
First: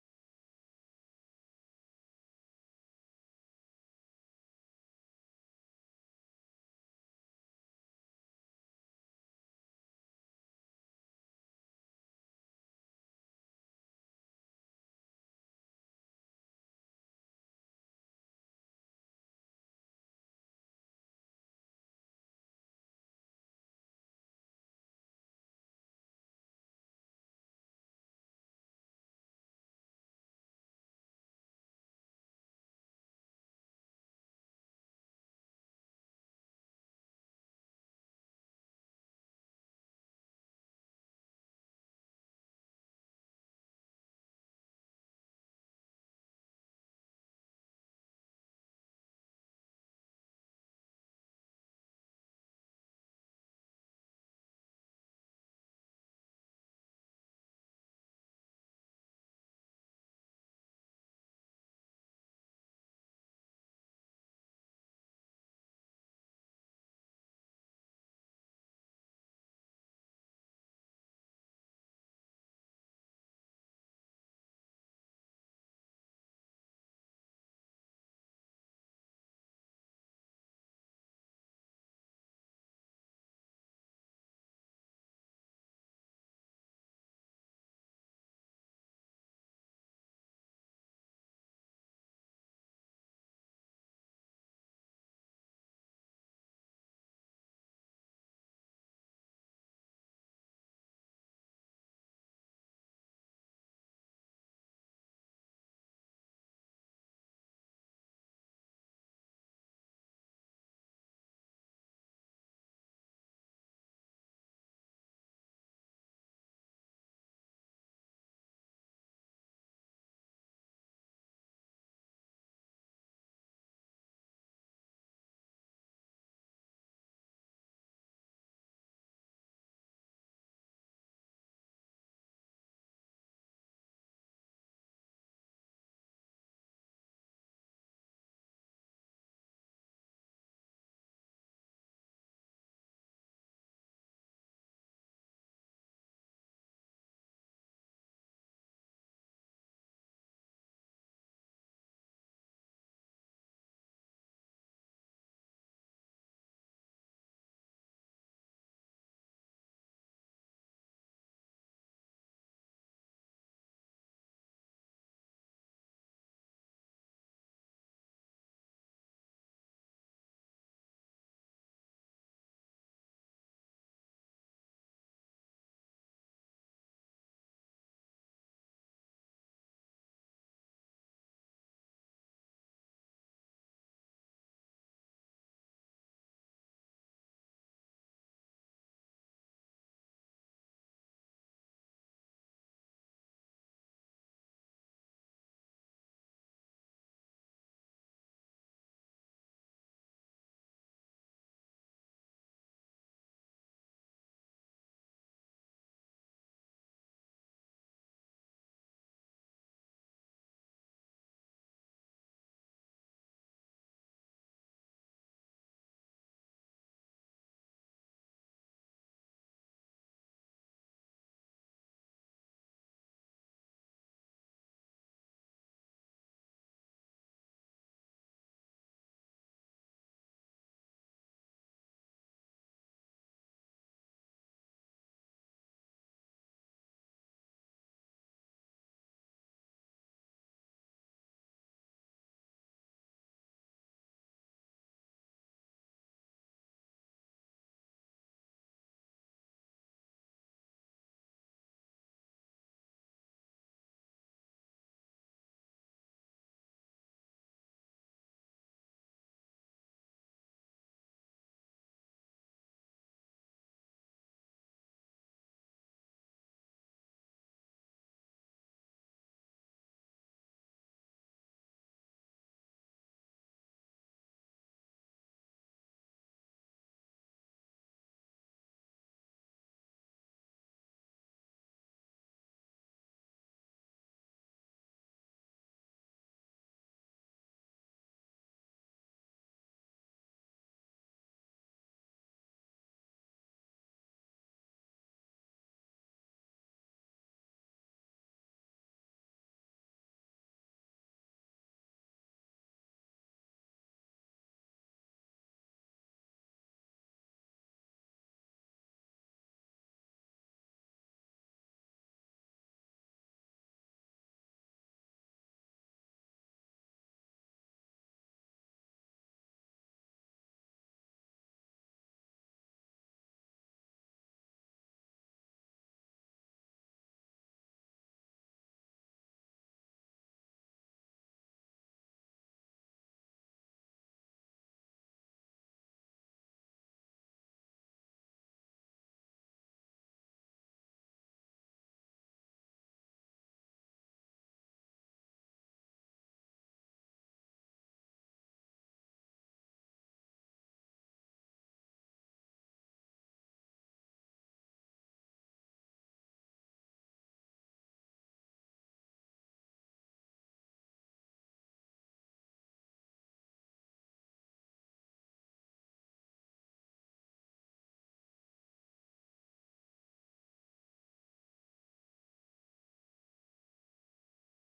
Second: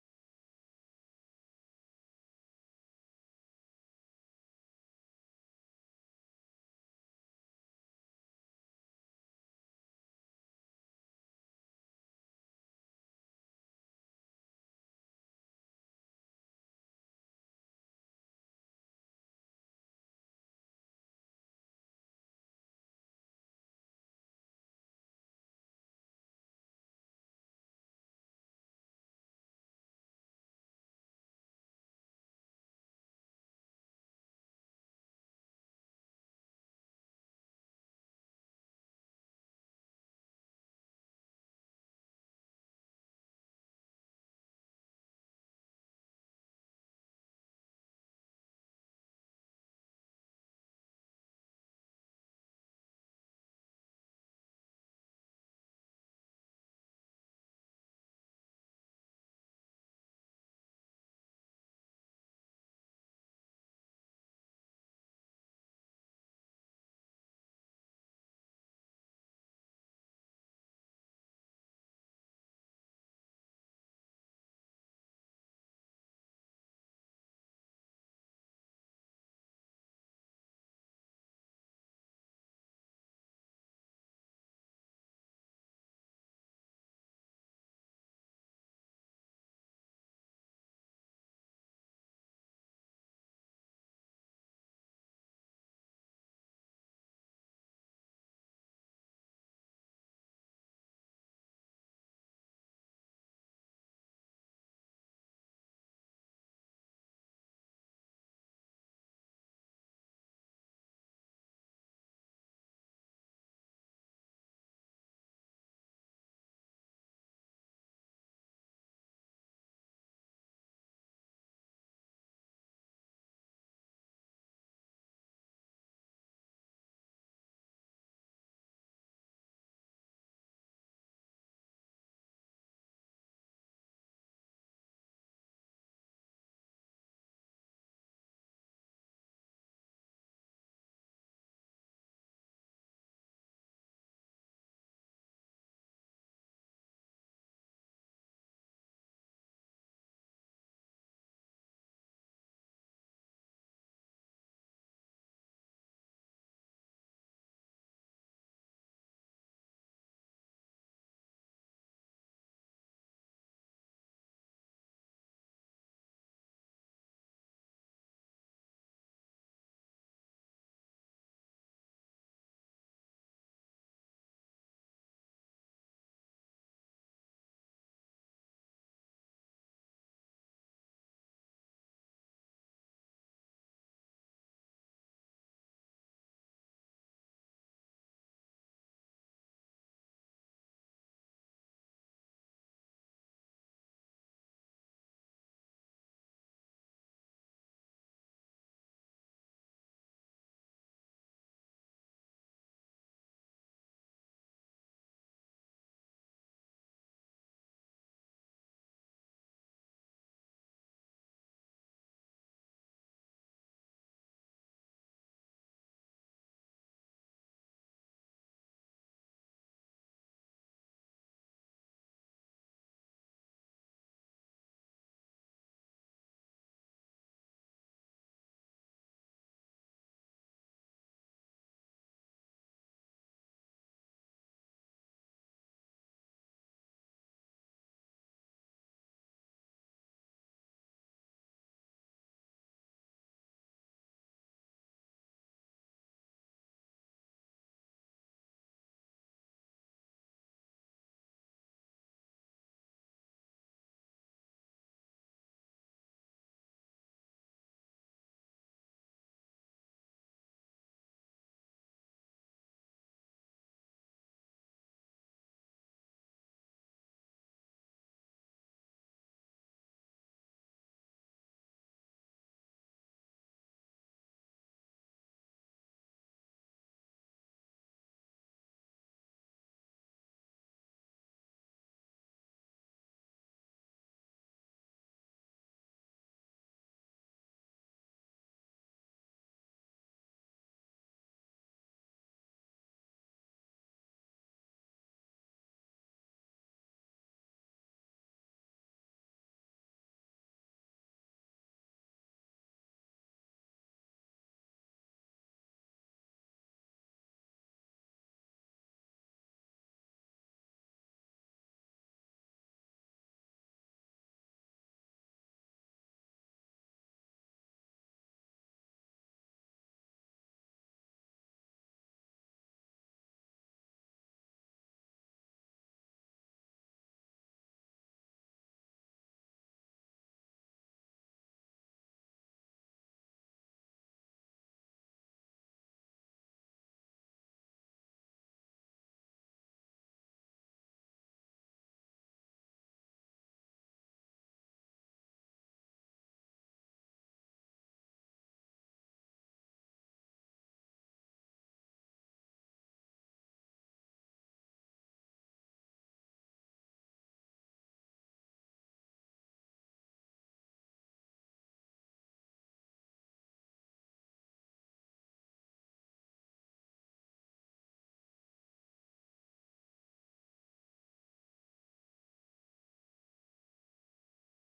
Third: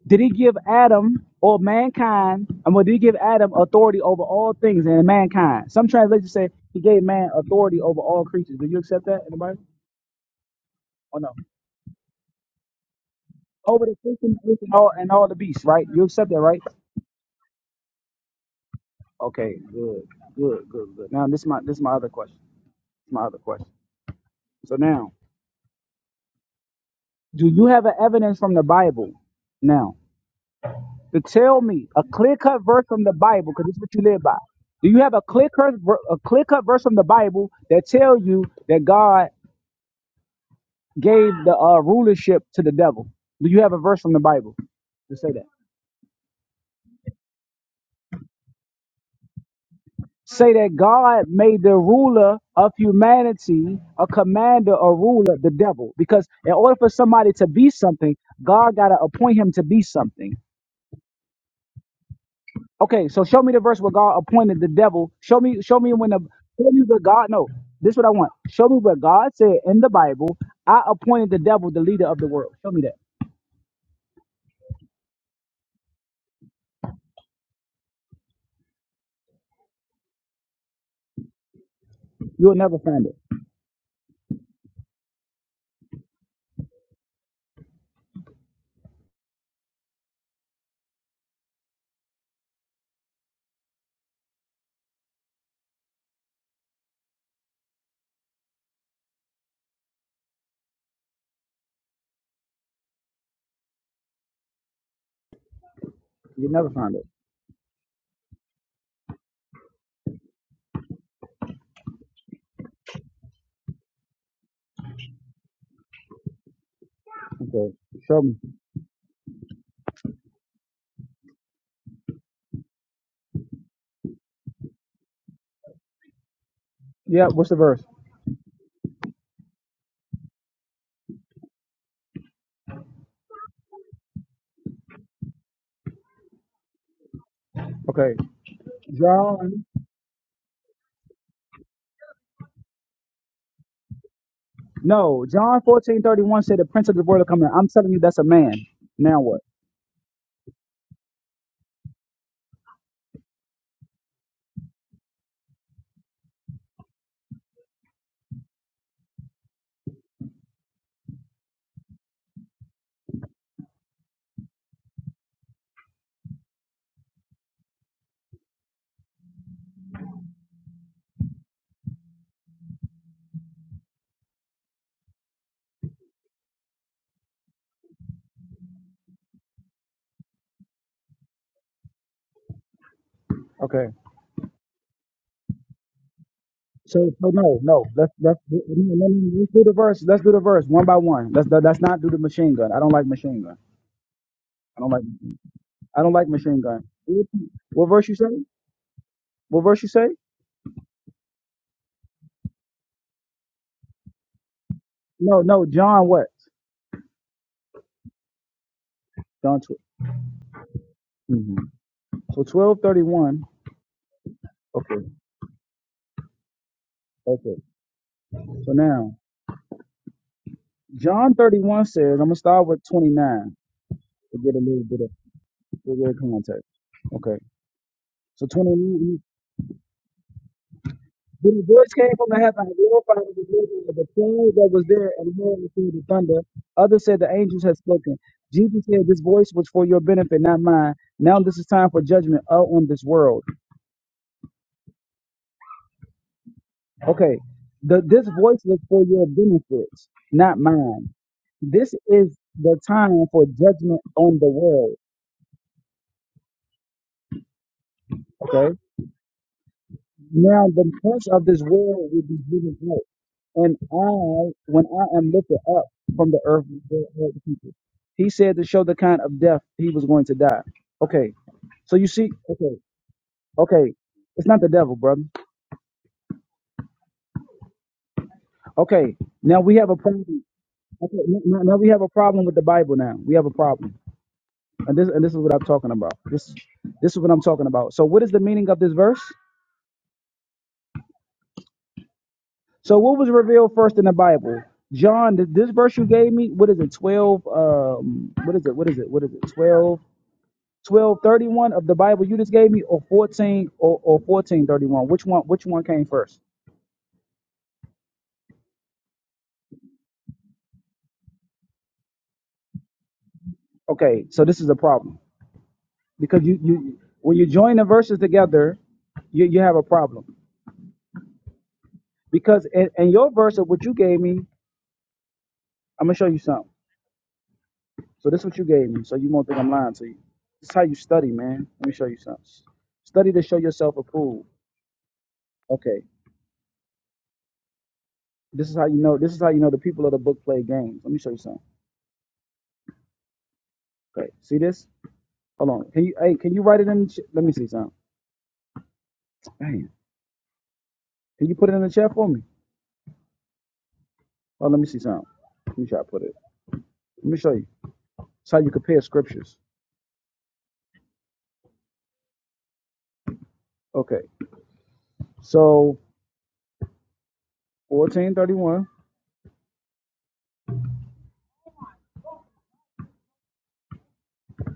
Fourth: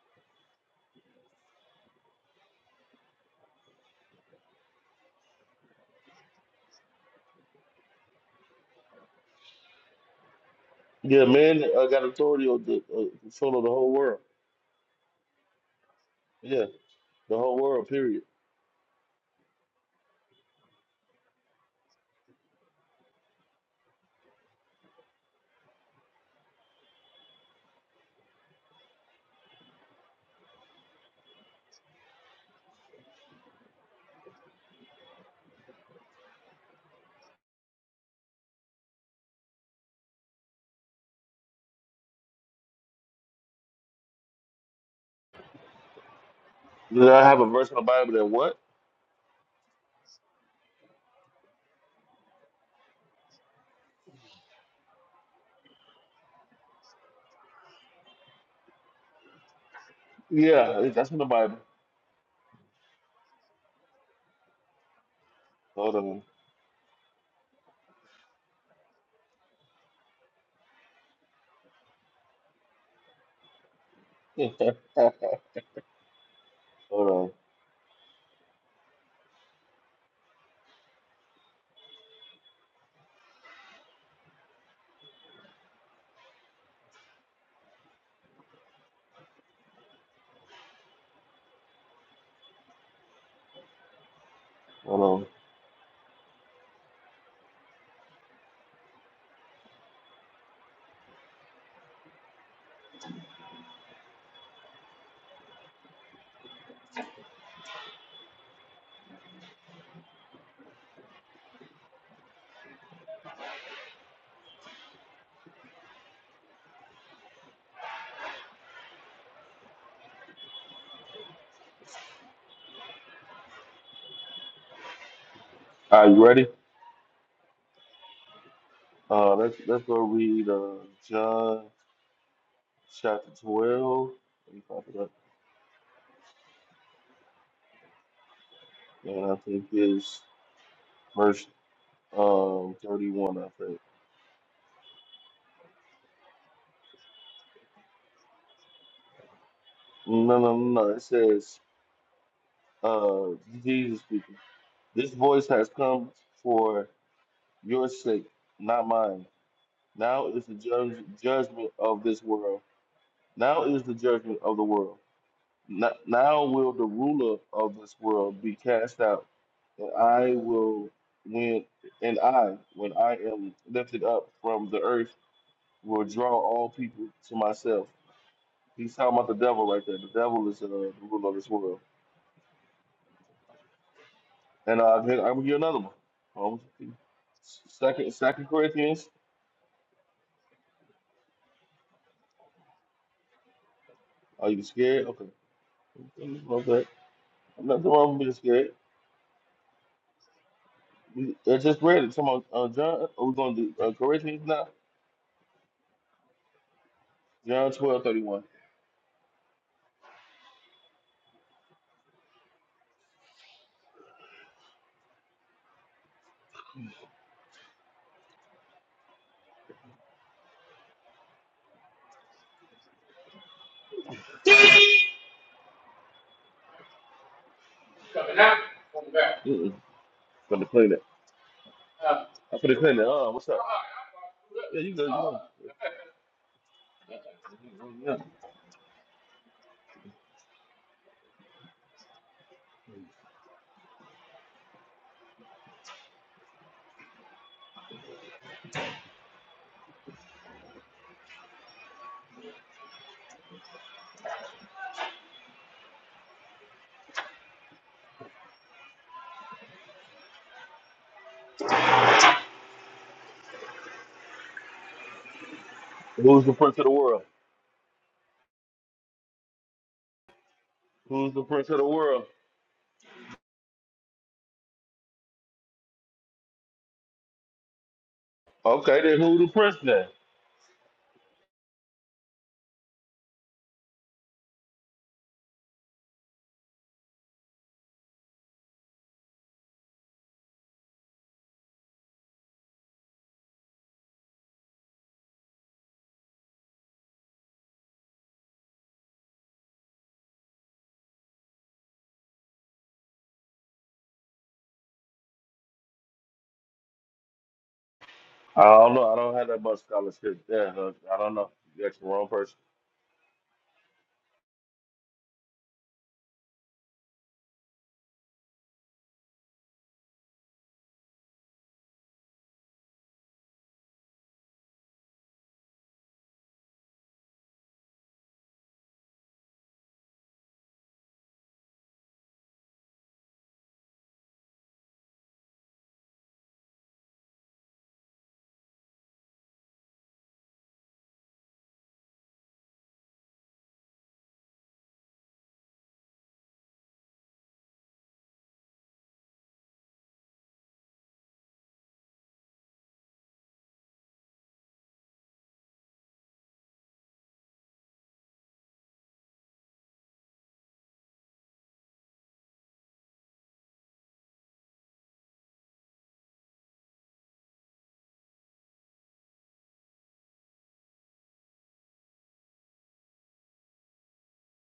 Speaker 1: Did He give Adam or mankind? I mean, did He give Adam authority over all things and mankind? Some translations say He gave man authority over all creatures. Do you accept that? Anybody? Or
Speaker 2: Yeah,
Speaker 1: no?
Speaker 2: man uh, got authority over the uh, control of the
Speaker 1: Over
Speaker 2: whole
Speaker 1: the
Speaker 2: world.
Speaker 1: fish and all and all the beasts, right? You accept that, right?
Speaker 2: Yeah, the whole world, period.
Speaker 1: Okay, good, good, good, good. Now this is my this is my other question. My other question. So now, do you have an evidence from the Bible? Now. to tell me a clear cut verse from the Bible, because this is what you live by. Do you have a clear cut a clear cut verse from the Bible that tell you that God gave the uh, rulership to the devil? Do you have a verse from the Bible to say that?
Speaker 2: Did I have a verse in the Bible that what?
Speaker 1: Say that God made the ruler of humanity a commander, a ruler, the devil. Because in order for somebody to be something, God got to appoint him to be something.
Speaker 2: Yeah, that's in the Bible.
Speaker 1: Okay, so show me the verse where God appointed the devil. Show me, show me
Speaker 2: Hold
Speaker 1: when the
Speaker 2: on.
Speaker 1: show me where God. No, this is what I want. Show me where God said in the Bible, "I appointed the devil the leader of the world." Show me that.
Speaker 2: Yeah, hold on.
Speaker 1: You'll never find it.
Speaker 2: Hold on.
Speaker 1: You'll never find it. Okay, show me.
Speaker 2: Are you ready?
Speaker 1: Yeah, what's the verse?
Speaker 2: Uh, let's let's go read uh, John chapter twelve. Let me pop it up.
Speaker 1: Okay,
Speaker 2: And I
Speaker 1: John.
Speaker 2: think it's verse um thirty-one. I think.
Speaker 1: No, John fourteen thirty one said the prince of the world will come in. I'm telling you, that's a man. Now what?
Speaker 2: No, no, no. no. It says, uh, Jesus speaking. This voice has come for your sake, not mine. Now is the judge, judgment of this world. Now is the judgment of the world. N- Now will the ruler of this world be cast out, and I will when and I, when I am lifted up from the earth, will draw all people to myself. He's talking about the devil right there. The devil is uh, the ruler of this world.
Speaker 1: Okay.
Speaker 2: And uh, I'm gonna give you another one. Um,
Speaker 1: So, so no, no. Let's
Speaker 2: Second,
Speaker 1: let's
Speaker 2: Second
Speaker 1: do- no, no,
Speaker 2: Corinthians.
Speaker 1: no, let's do the verse. Let's do the verse one by one. Let's let's not do the machine gun. I don't like machine gun.
Speaker 2: Are you
Speaker 1: I don't like.
Speaker 2: scared? Okay.
Speaker 1: I don't like machine gun.
Speaker 2: Okay.
Speaker 1: What
Speaker 2: I'm not
Speaker 1: what
Speaker 2: the
Speaker 1: verse you
Speaker 2: one
Speaker 1: say?
Speaker 2: being scared.
Speaker 1: What verse you say?
Speaker 2: We- I just read it. Come on, uh, John. Are we going to do uh, Corinthians now?
Speaker 1: No, no, John what?
Speaker 2: John twelve thirty one.
Speaker 1: John 12. hmm So twelve thirty one. Okay. Okay. So now John thirty one says, I'm gonna start with twenty nine to get a little bit of to get context. Okay. So twenty nine
Speaker 2: Mm-mm. Gonna clean it.
Speaker 1: then the voice came from the
Speaker 2: I'm
Speaker 1: heaven and
Speaker 2: gonna clean it.
Speaker 1: glorified
Speaker 2: Uh,
Speaker 1: the
Speaker 2: what's up?
Speaker 1: glory of the cloud that
Speaker 2: Yeah,
Speaker 1: was
Speaker 2: you good?
Speaker 1: there and
Speaker 2: You
Speaker 1: heard and through the thunder. Others said the angels had
Speaker 2: good. Yeah.
Speaker 1: spoken. Jesus said, This voice was for your benefit, not mine. Now this is time for judgment out on this world. Okay, the, this voice was for your benefits, not mine. This is the time for judgment on the world. Okay, now the prince of this world will be given up, and I, when I am lifted up from the
Speaker 2: Who's the
Speaker 1: earth,
Speaker 2: prince of the
Speaker 1: will
Speaker 2: world?
Speaker 1: help he said to show the kind of death he was going to die. Okay,
Speaker 2: Who's the prince of the
Speaker 1: so you
Speaker 2: world?
Speaker 1: see, okay, okay, it's not the devil, brother.
Speaker 2: Okay,
Speaker 1: Okay,
Speaker 2: then who the
Speaker 1: now we
Speaker 2: prince
Speaker 1: have a
Speaker 2: then?
Speaker 1: problem. Okay, n- n- now we have a problem with the Bible. Now we have a problem. And this and this is what I'm talking about. This this is what I'm talking about. So what is the meaning of this verse? So what was revealed first in the Bible? John, th- this verse you gave me, what is it? 12 um what is it? What is it? What is it? 12 1231 of the Bible you just gave me or 14 or, or 1431. Which one which one came first?
Speaker 2: I don't know. I don't have that much scholarship. Yeah, uh, I don't know. You asked the wrong person.
Speaker 1: Okay, so this is a problem. Because you you when you join the verses together, you, you have a problem. Because in, in your verse of what you gave me, I'm gonna show you something. So this is what you gave me. So you won't think I'm lying to you. This is how you study, man. Let me show you something. Study to show yourself approved. Okay. This is how you know. This is how you know the people of the book play games. Let me show you something. Okay. See this? Hold on. Can you? Hey, can you write it in? The ch- let me see something. Damn. Can you put it in the chat for me? Oh, let me see something. Let me try to put it. Let me show you. It's how you compare scriptures. Okay. So 1431.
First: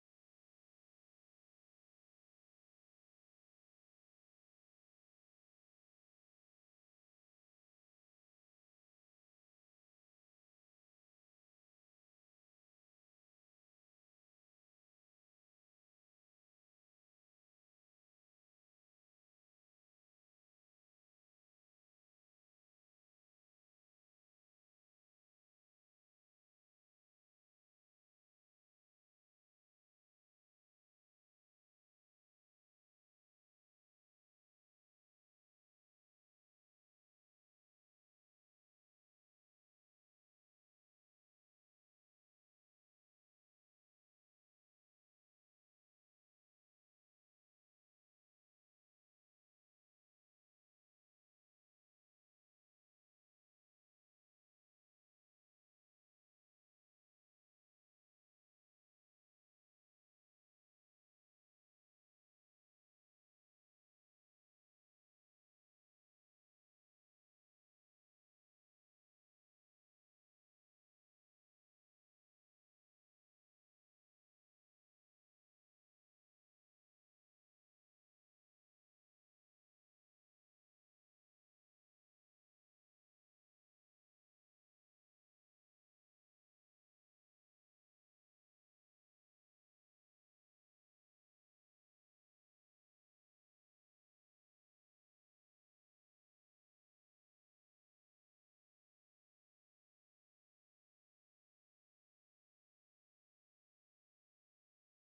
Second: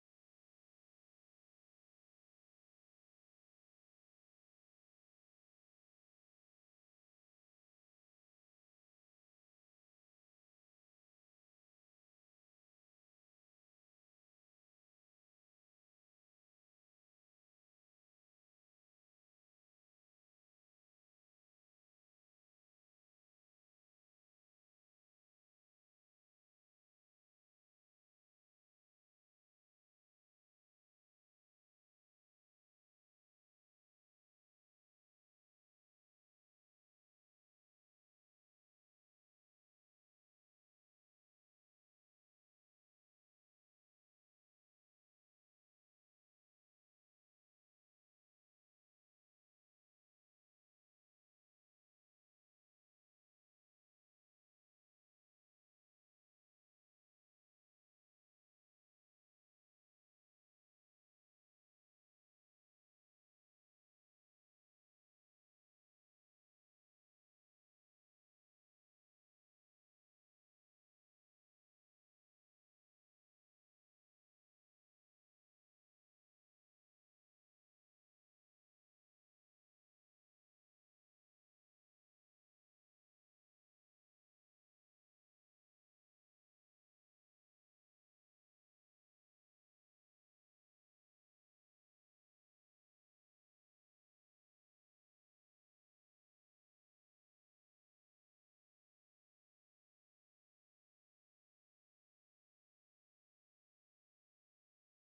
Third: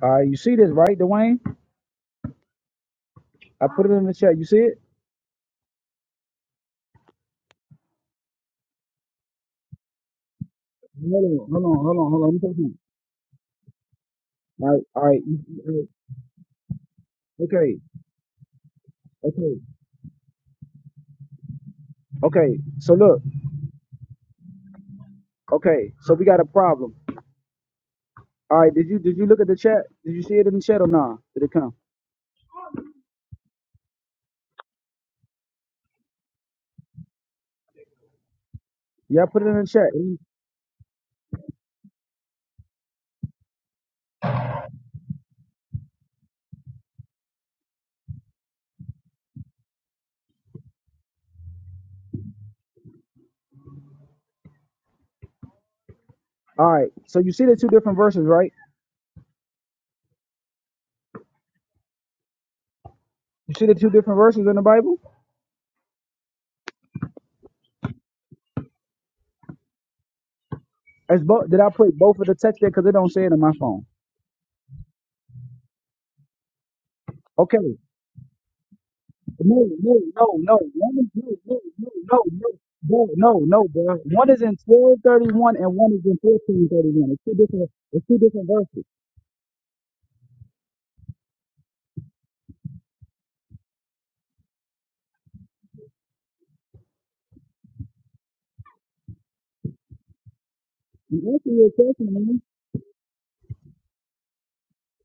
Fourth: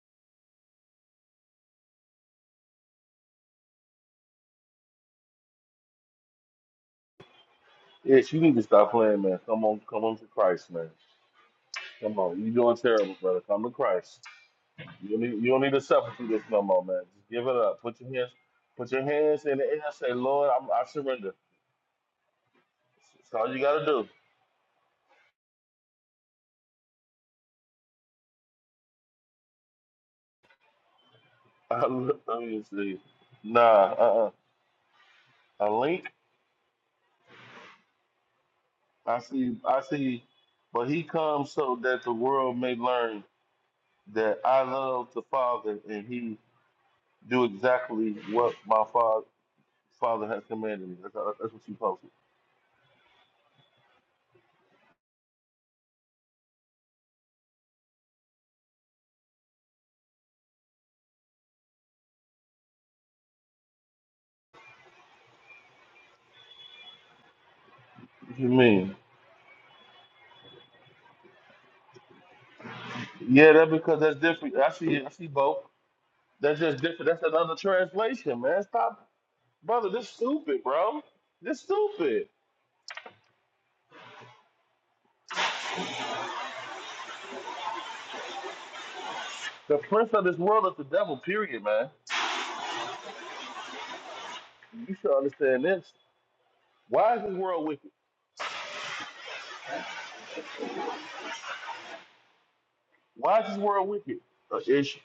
Speaker 1: All right. You see this, right, Dwayne? I put it in the chat. You see it?
Speaker 2: Yes, you need to stop playing, man. Come on, come on to Christ, man.
Speaker 1: Hold on. Hold on. Hold on. Hold
Speaker 2: Come
Speaker 1: on. Let me
Speaker 2: on, you
Speaker 1: take a look.
Speaker 2: doing terrible, brother. Come to Christ.
Speaker 1: All right, all
Speaker 2: You don't need you don't need
Speaker 1: right.
Speaker 2: to suffer through this no more, man. Just give it
Speaker 1: Okay,
Speaker 2: up. Put your hands put your hands
Speaker 1: okay,
Speaker 2: in the air. Say, Lord, I'm, I surrender.
Speaker 1: okay. So look,
Speaker 2: That's all you gotta do.
Speaker 1: okay. So we got a problem. All right. Did you did you look at the chat? Did you see it in the chat or nah? Did it come?
Speaker 2: I look, Let me see. Nah, uh, uh a link. I
Speaker 1: Yeah, I put it
Speaker 2: see.
Speaker 1: in the
Speaker 2: I
Speaker 1: chat.
Speaker 2: see. But he comes so that the world may learn that I love the Father and He do exactly what my Father Father has commanded me. That's, that's what you posted.
Speaker 1: All right. So you see the two different verses, right? You see the two different verses in the Bible?
Speaker 2: What you mean?
Speaker 1: As both did I put both of the text there because it don't say it in my
Speaker 2: Yeah, that
Speaker 1: phone?
Speaker 2: because that's different. I see. I see both. That's just different. That's another
Speaker 1: Okay.
Speaker 2: translation, man. Stop
Speaker 1: No,
Speaker 2: Brother,
Speaker 1: no,
Speaker 2: this
Speaker 1: no, no,
Speaker 2: stupid,
Speaker 1: one
Speaker 2: bro.
Speaker 1: is- no, no,
Speaker 2: This
Speaker 1: no, no,
Speaker 2: stupid.
Speaker 1: no. No, no, no, bro. One is in twelve thirty one and one is in fourteen thirty one. It's two different. It's two different verses.
Speaker 2: The prince of this world is the devil, period, man. You should understand this. Why is this world wicked?
Speaker 1: You answer your question, man.
Speaker 2: Why is this world wicked? Uh, Ish.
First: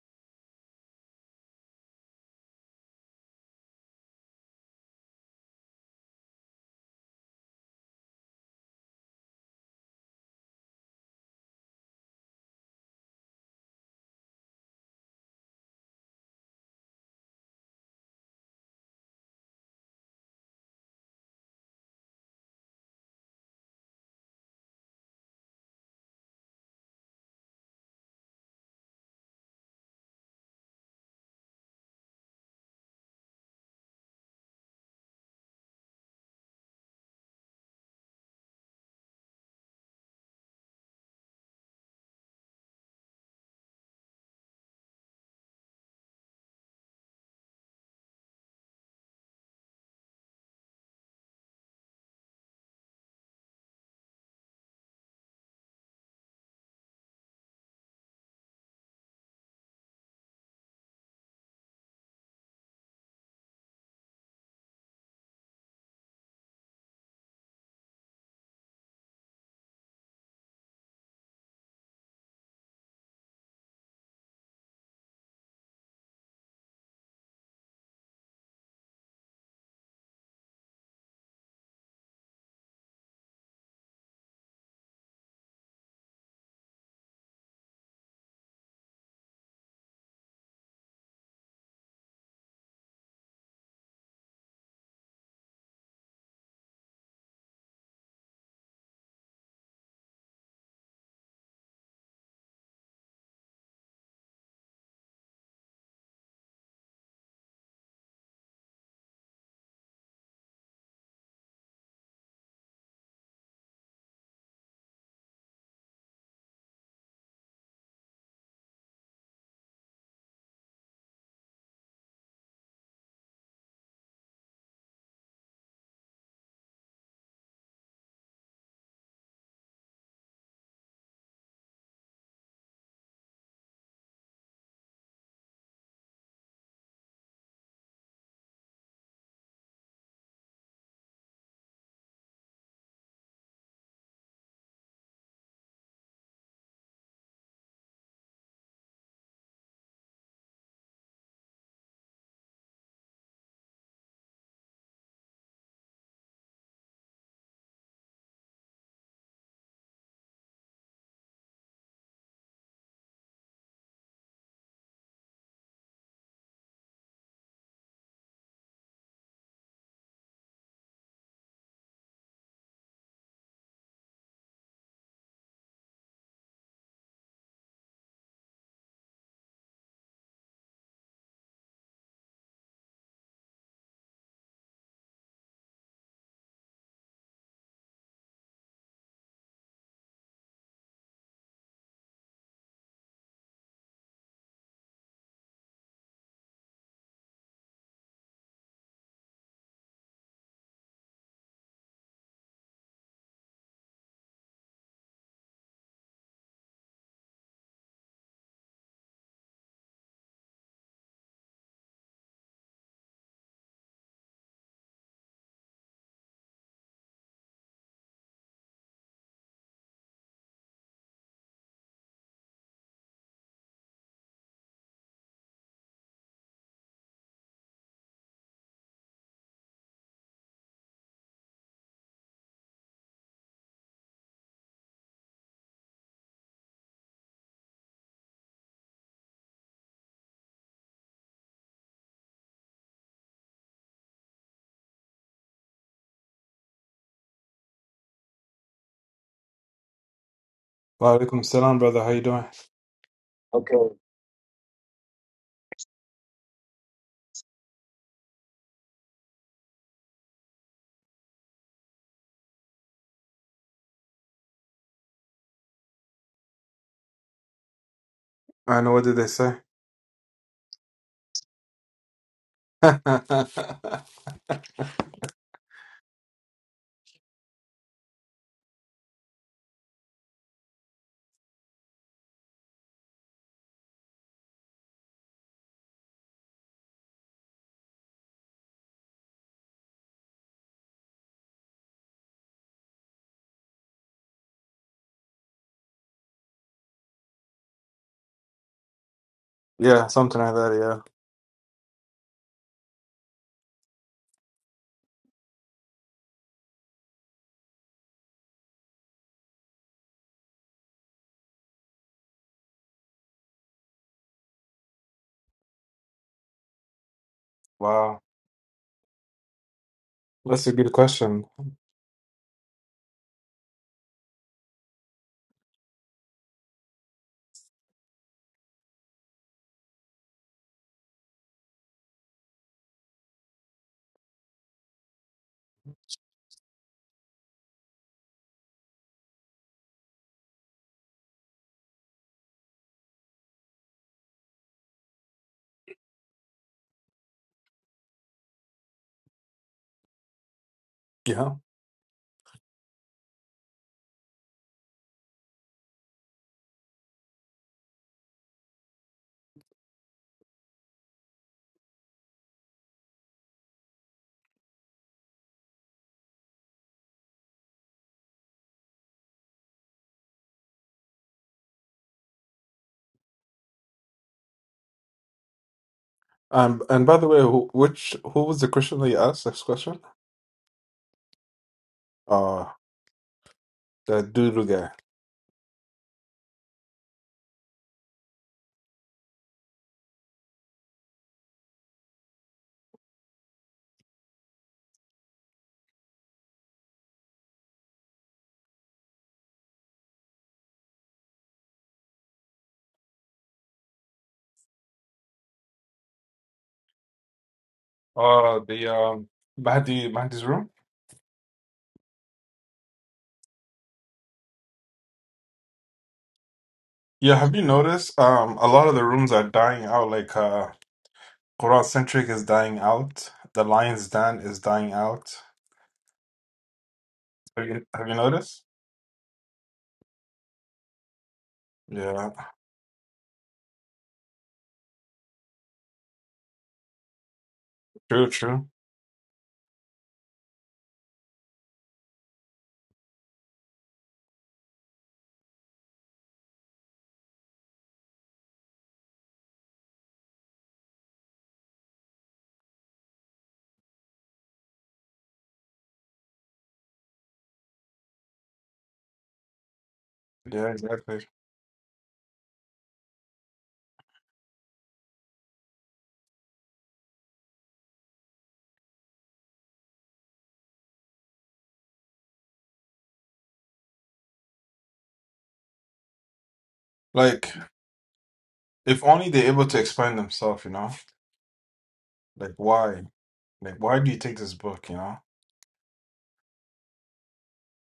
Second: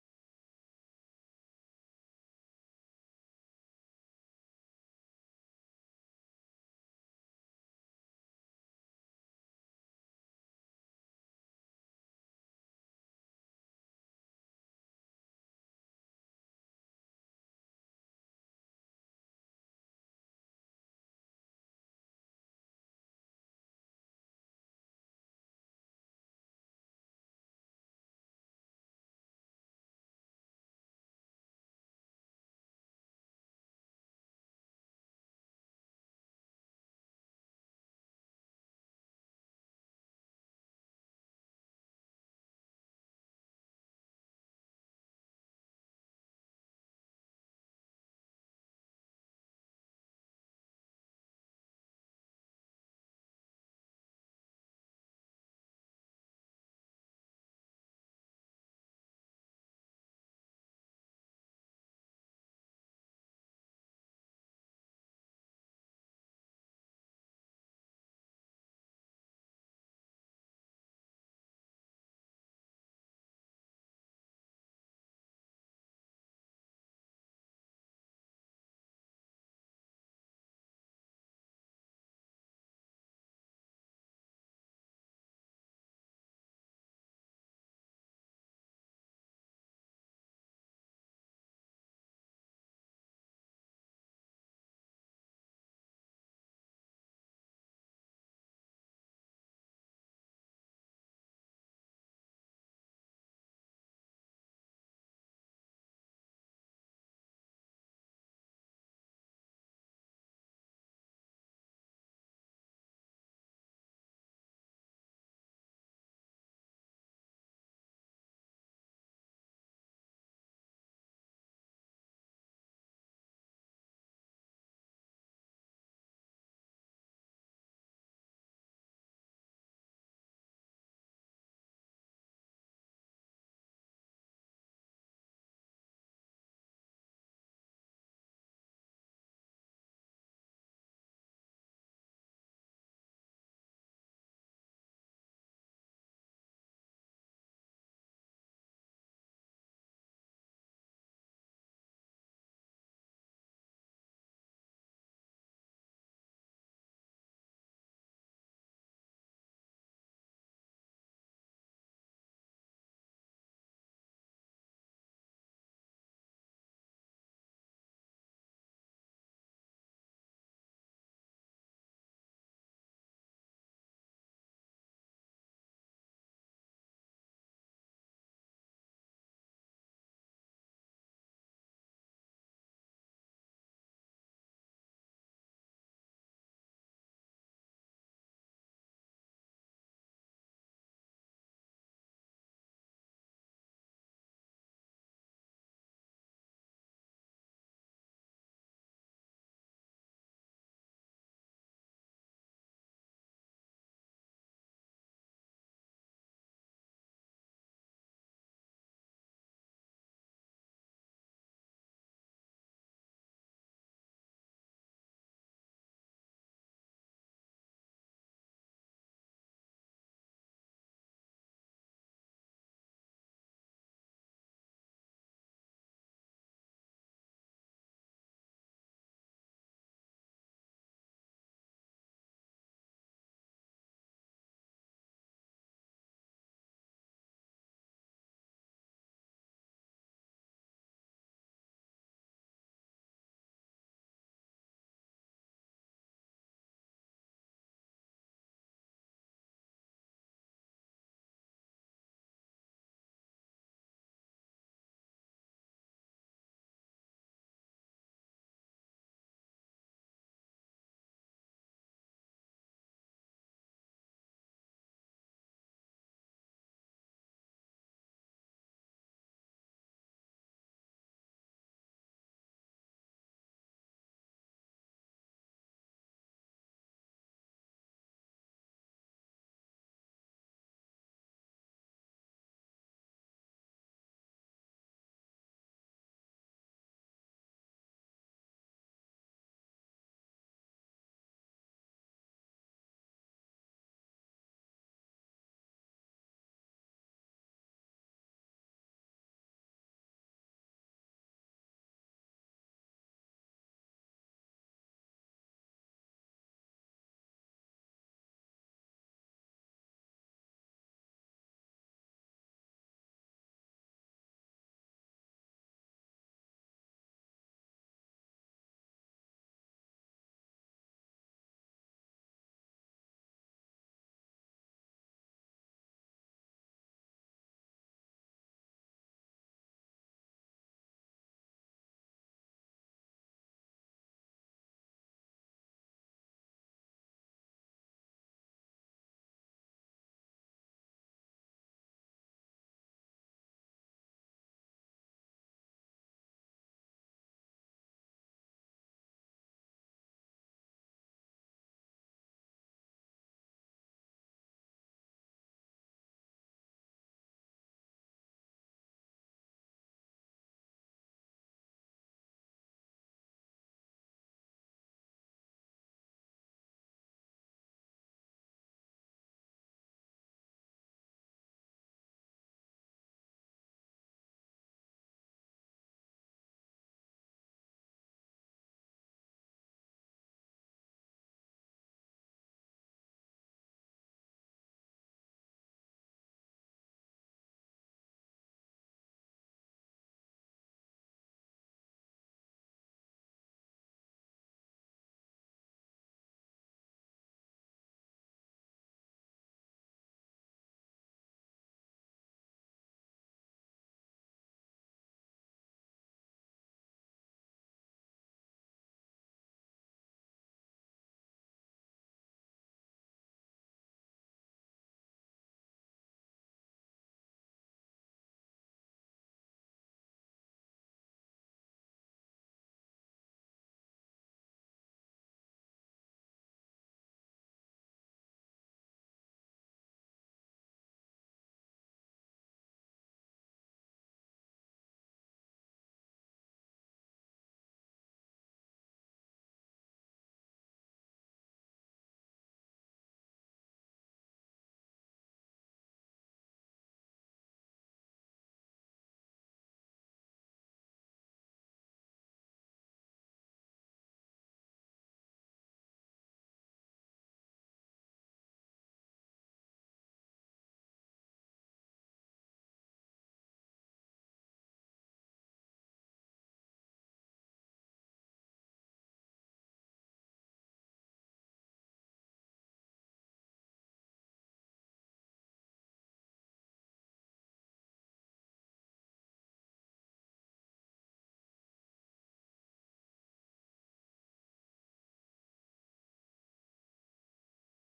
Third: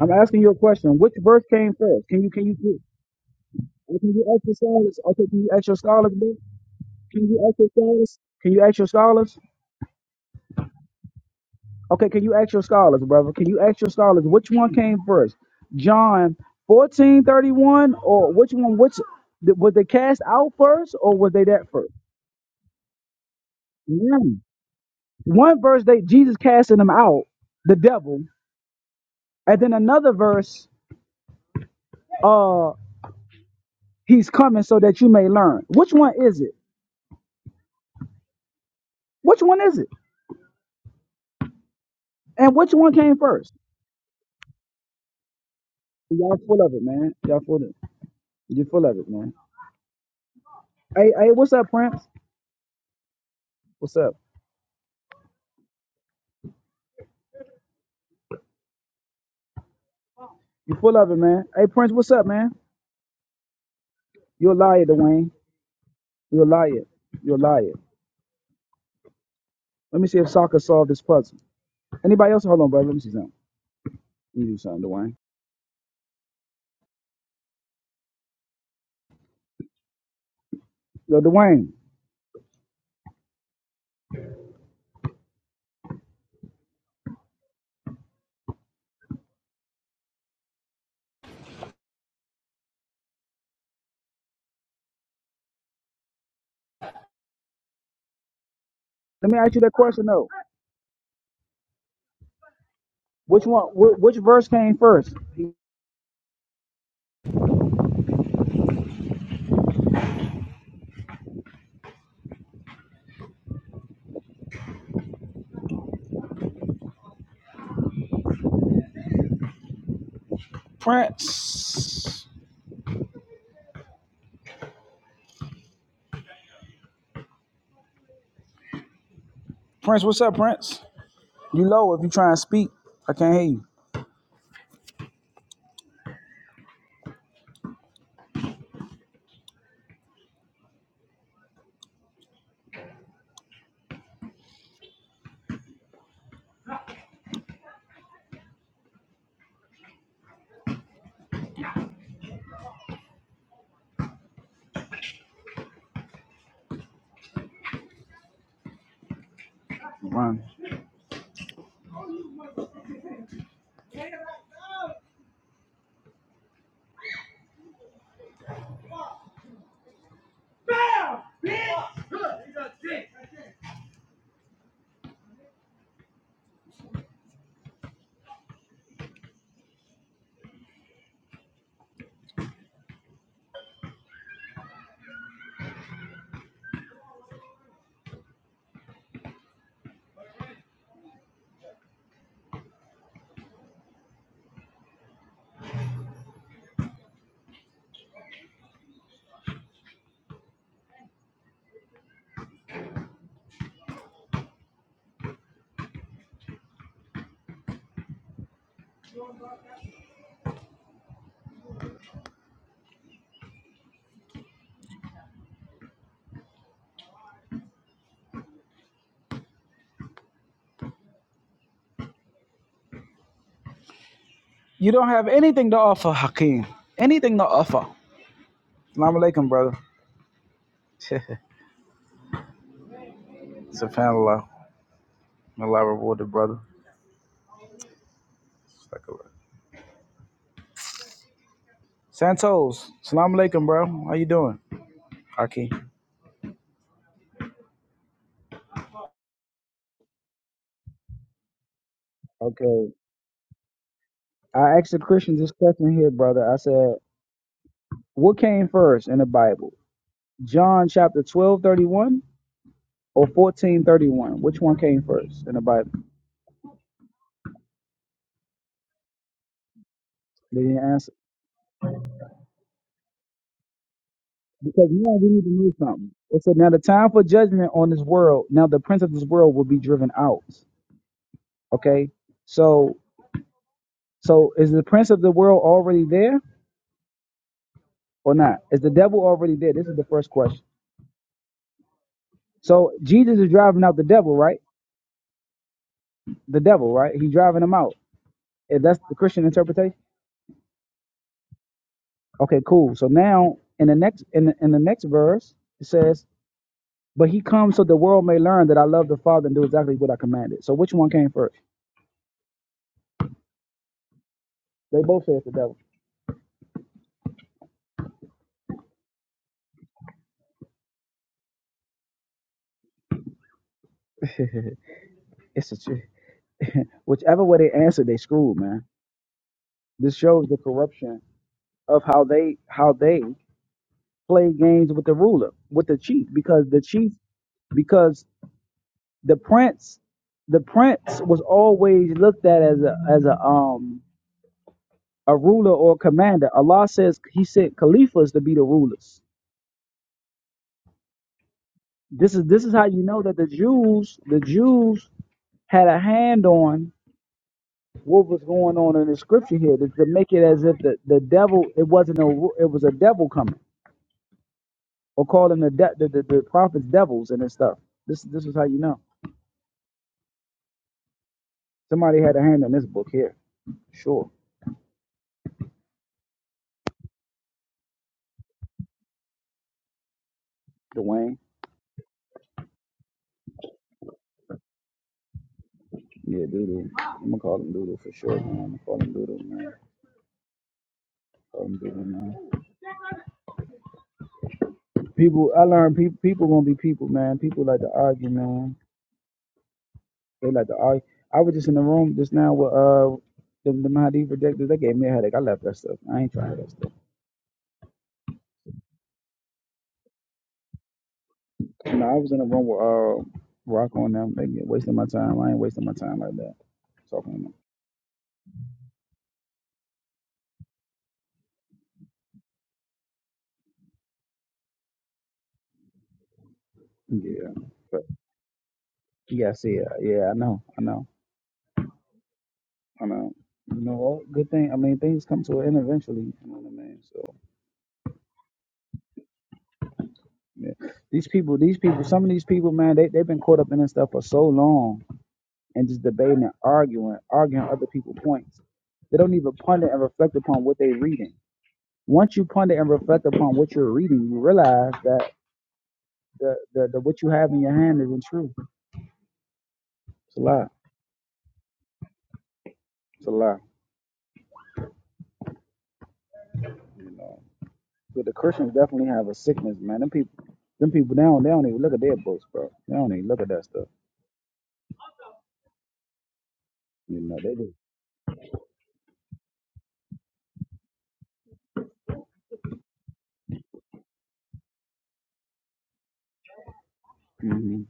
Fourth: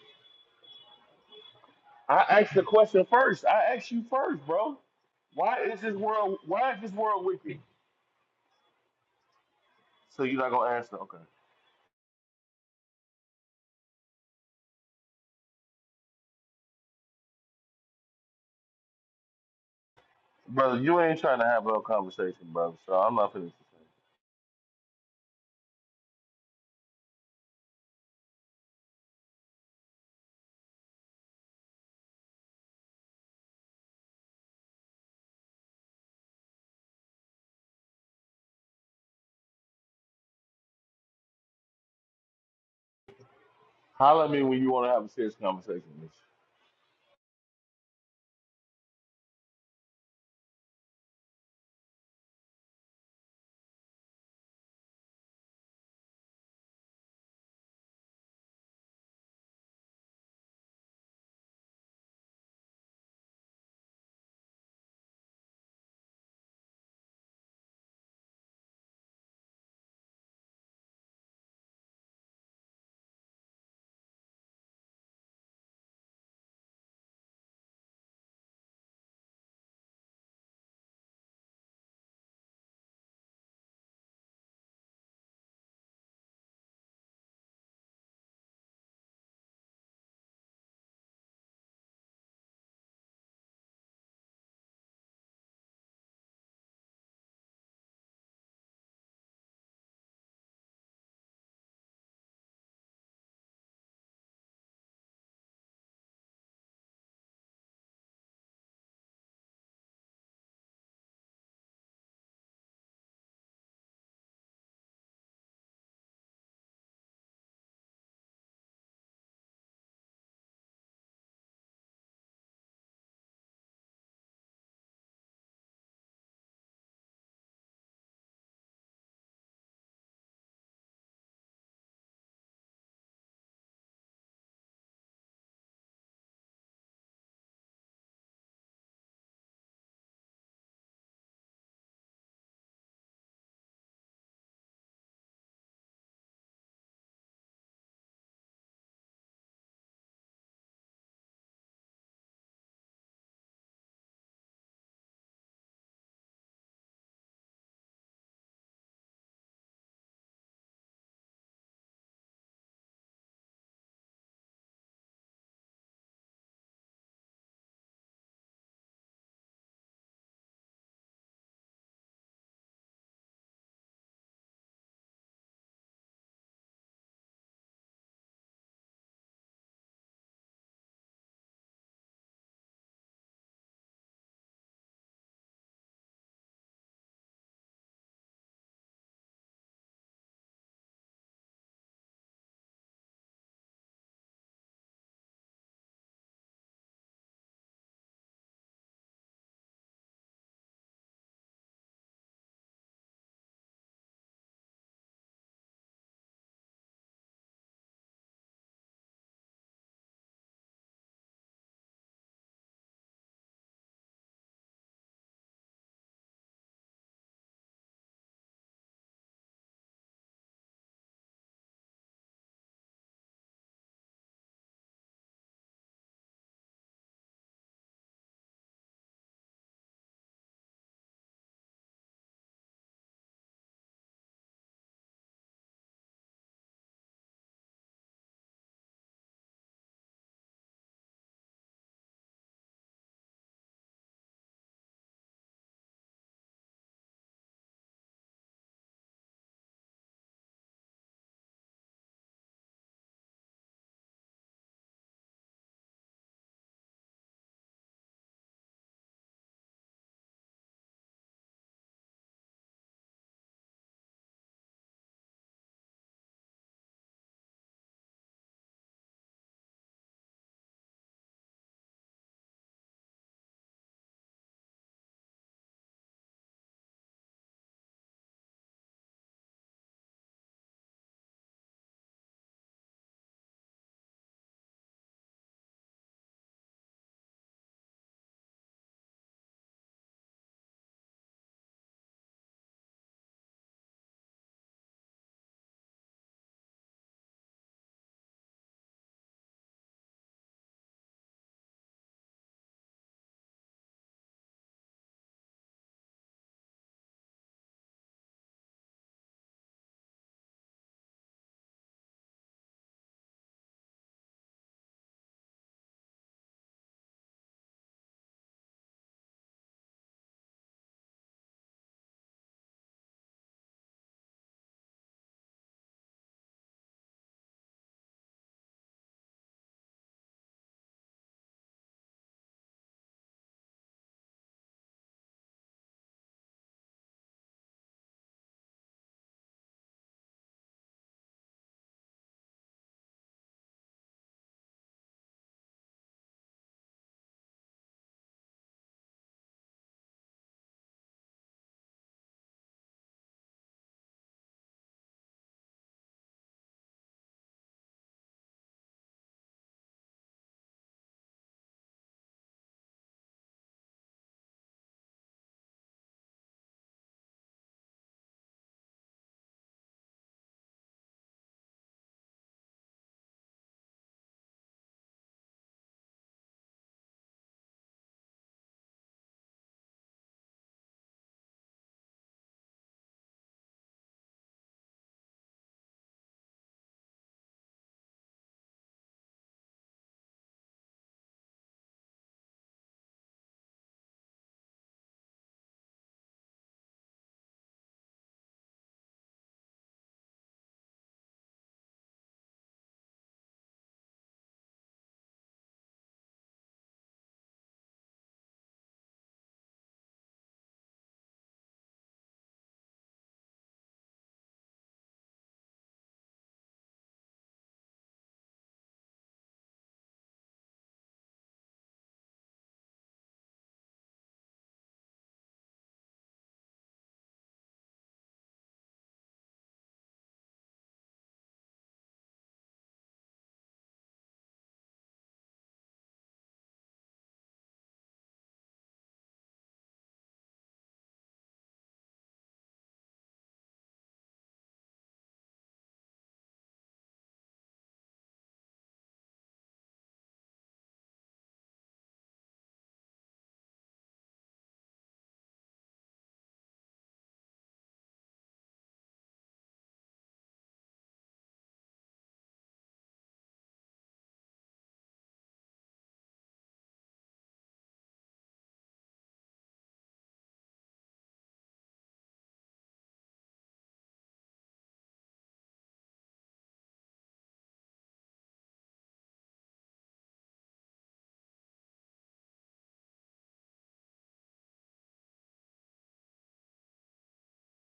Speaker 1: I'm asking you a question. Which verse came first? Can you
Speaker 2: I
Speaker 1: can
Speaker 2: asked
Speaker 1: you
Speaker 2: the
Speaker 1: do-
Speaker 2: question first. I asked
Speaker 1: or
Speaker 2: you
Speaker 1: can you
Speaker 2: first,
Speaker 1: ask your
Speaker 2: bro.
Speaker 1: scholars? Okay, can you
Speaker 2: Why
Speaker 1: ask your
Speaker 2: is this
Speaker 1: scholars, bro?
Speaker 2: world why is this
Speaker 1: Can
Speaker 2: world
Speaker 1: you ask
Speaker 2: wicked?
Speaker 1: your scholars? Can you ask your scholars?
Speaker 2: So you're not gonna answer? Okay.
Speaker 1: Okay, can you ask your scholars, brother? Can you ask your scholars which one came first? John 1431 or which one which th- was they cast out
Speaker 2: Brother,
Speaker 1: first
Speaker 2: you
Speaker 1: or
Speaker 2: ain't
Speaker 1: was
Speaker 2: trying
Speaker 1: they
Speaker 2: to have
Speaker 1: that
Speaker 2: a
Speaker 1: first?
Speaker 2: conversation, brother. So I'm not finished.
Speaker 1: One. One verse they Jesus casting them out, the devil, and then another verse, uh, he's coming so that you may learn. Which one is it? Which one is it? And which one came first?
Speaker 2: Holler at me when you wanna have a serious conversation.
Speaker 1: Y'all full of it, man. Y'all full of it. You full of it, man. Hey, hey, what's up, Prince? What's up? You full of it, man. Hey, Prince, what's up, man? You're a liar, Dwayne. You're a liar. You're a liar. Let me see if soccer solved this puzzle. Anybody else? Hold on, brother. Let me see something. You do something, Dwayne. Yo, Dwayne. Let me ask you that question though. Which one? Wh- which verse came first? Prince. Prince, what's up, Prince? You low if you try and speak. I can't hear you. Run. You don't have anything to offer, Hakeem. Anything to offer. Salam alaikum, brother. SubhanAllah. May Allah reward the brother. Subhanallah. Santos. Salam alaikum, bro. How you doing, Hakeem?
Speaker 4: Walaikum salam, brother. How you doing?
Speaker 1: Okay.
Speaker 4: Okay.
Speaker 1: I asked a Christian this question here, brother. I said, what came first in the Bible? John chapter 12, 31 or 14, 31? Which one came first in the Bible?
Speaker 4: I know. What did they say?
Speaker 1: They didn't answer. Because now we need to know something. It said, now the time for judgment on this world, now the prince of this world will be driven out. Okay. So so is the prince of the world already there or not? Is the devil already there? This is the first question. So Jesus is driving out the devil, right? The devil, right? He's driving him out. If that's the Christian interpretation.
Speaker 4: yeah, something like that. Yeah.
Speaker 1: Okay, cool. So now in the next in the, in the next verse it says, "But he comes so the world may learn that I love the Father and do exactly what I commanded." So which one came first? They both say it's the devil.
Speaker 4: Wow, that's a good question.
Speaker 1: it's a tr- whichever way they answer, they screwed, man. This shows the corruption of how they how they play games with the ruler, with the chief, because the chief, because the prince, the prince was always looked at as a as a um a ruler or commander. Allah says He sent caliphs to be the rulers.
Speaker 4: Yeah.
Speaker 1: This is this is how you know that the Jews, the Jews had a hand on what was going on in the scripture here to, to make it as if the, the devil it wasn't a ru- it was a devil coming or calling the, de- the, the the prophets devils and this stuff. This this is how you know. Somebody had a hand on this book here. Sure.
Speaker 4: Um, and by the way, who, which who was the Christian that you asked this question?
Speaker 1: Dwayne.
Speaker 4: Uh, the doodle guy.
Speaker 1: Yeah, Doodle. I'm gonna call him Doodle for sure, man. I'm gonna call him Doodle, man. Call him Doodle, man. People, I learned people, people gonna be people, man. People like to argue, man. They like to argue. I was just in the room just now with uh the, the Mahdi projectors. They gave me a headache. I left that stuff. I ain't trying that stuff.
Speaker 4: Uh, the um Mahdi Mahdi's room.
Speaker 1: You know, I was in the room with uh Rocco and them. They get wasting my time. I ain't wasting my time like that
Speaker 4: Yeah.
Speaker 1: talking to them.
Speaker 4: Have you noticed? Um, a lot of the rooms are dying out. Like uh, Quran centric is dying out. The Lion's Den is dying out.
Speaker 1: Yeah,
Speaker 4: Have you
Speaker 1: but
Speaker 4: have you noticed?
Speaker 1: yeah, see, uh, yeah, I know, I know.
Speaker 4: Yeah.
Speaker 1: I know. You know, all good thing. I mean, things come to an end eventually. You know what I mean? So,
Speaker 4: True. True.
Speaker 1: yeah. These people, these people, some of these people, man, they, they've been caught up in this stuff for so long and just debating and arguing, arguing other people's points. They don't even ponder and reflect upon what they're reading. Once you ponder and reflect upon what you're reading, you realize that the, the, the what you have in your hand isn't true. It's a
Speaker 4: Yeah.
Speaker 1: lie.
Speaker 4: Exactly.
Speaker 1: It's a lie. You know. But the Christians definitely have a sickness, man. Them people, them people, they don't, they don't even look at their books, bro. They don't even look at that stuff. You know,
Speaker 4: Like.
Speaker 1: they just
Speaker 4: If only they're able to explain themselves, you know? Like why? Like why do you take this book, you know?
Speaker 1: Mhm.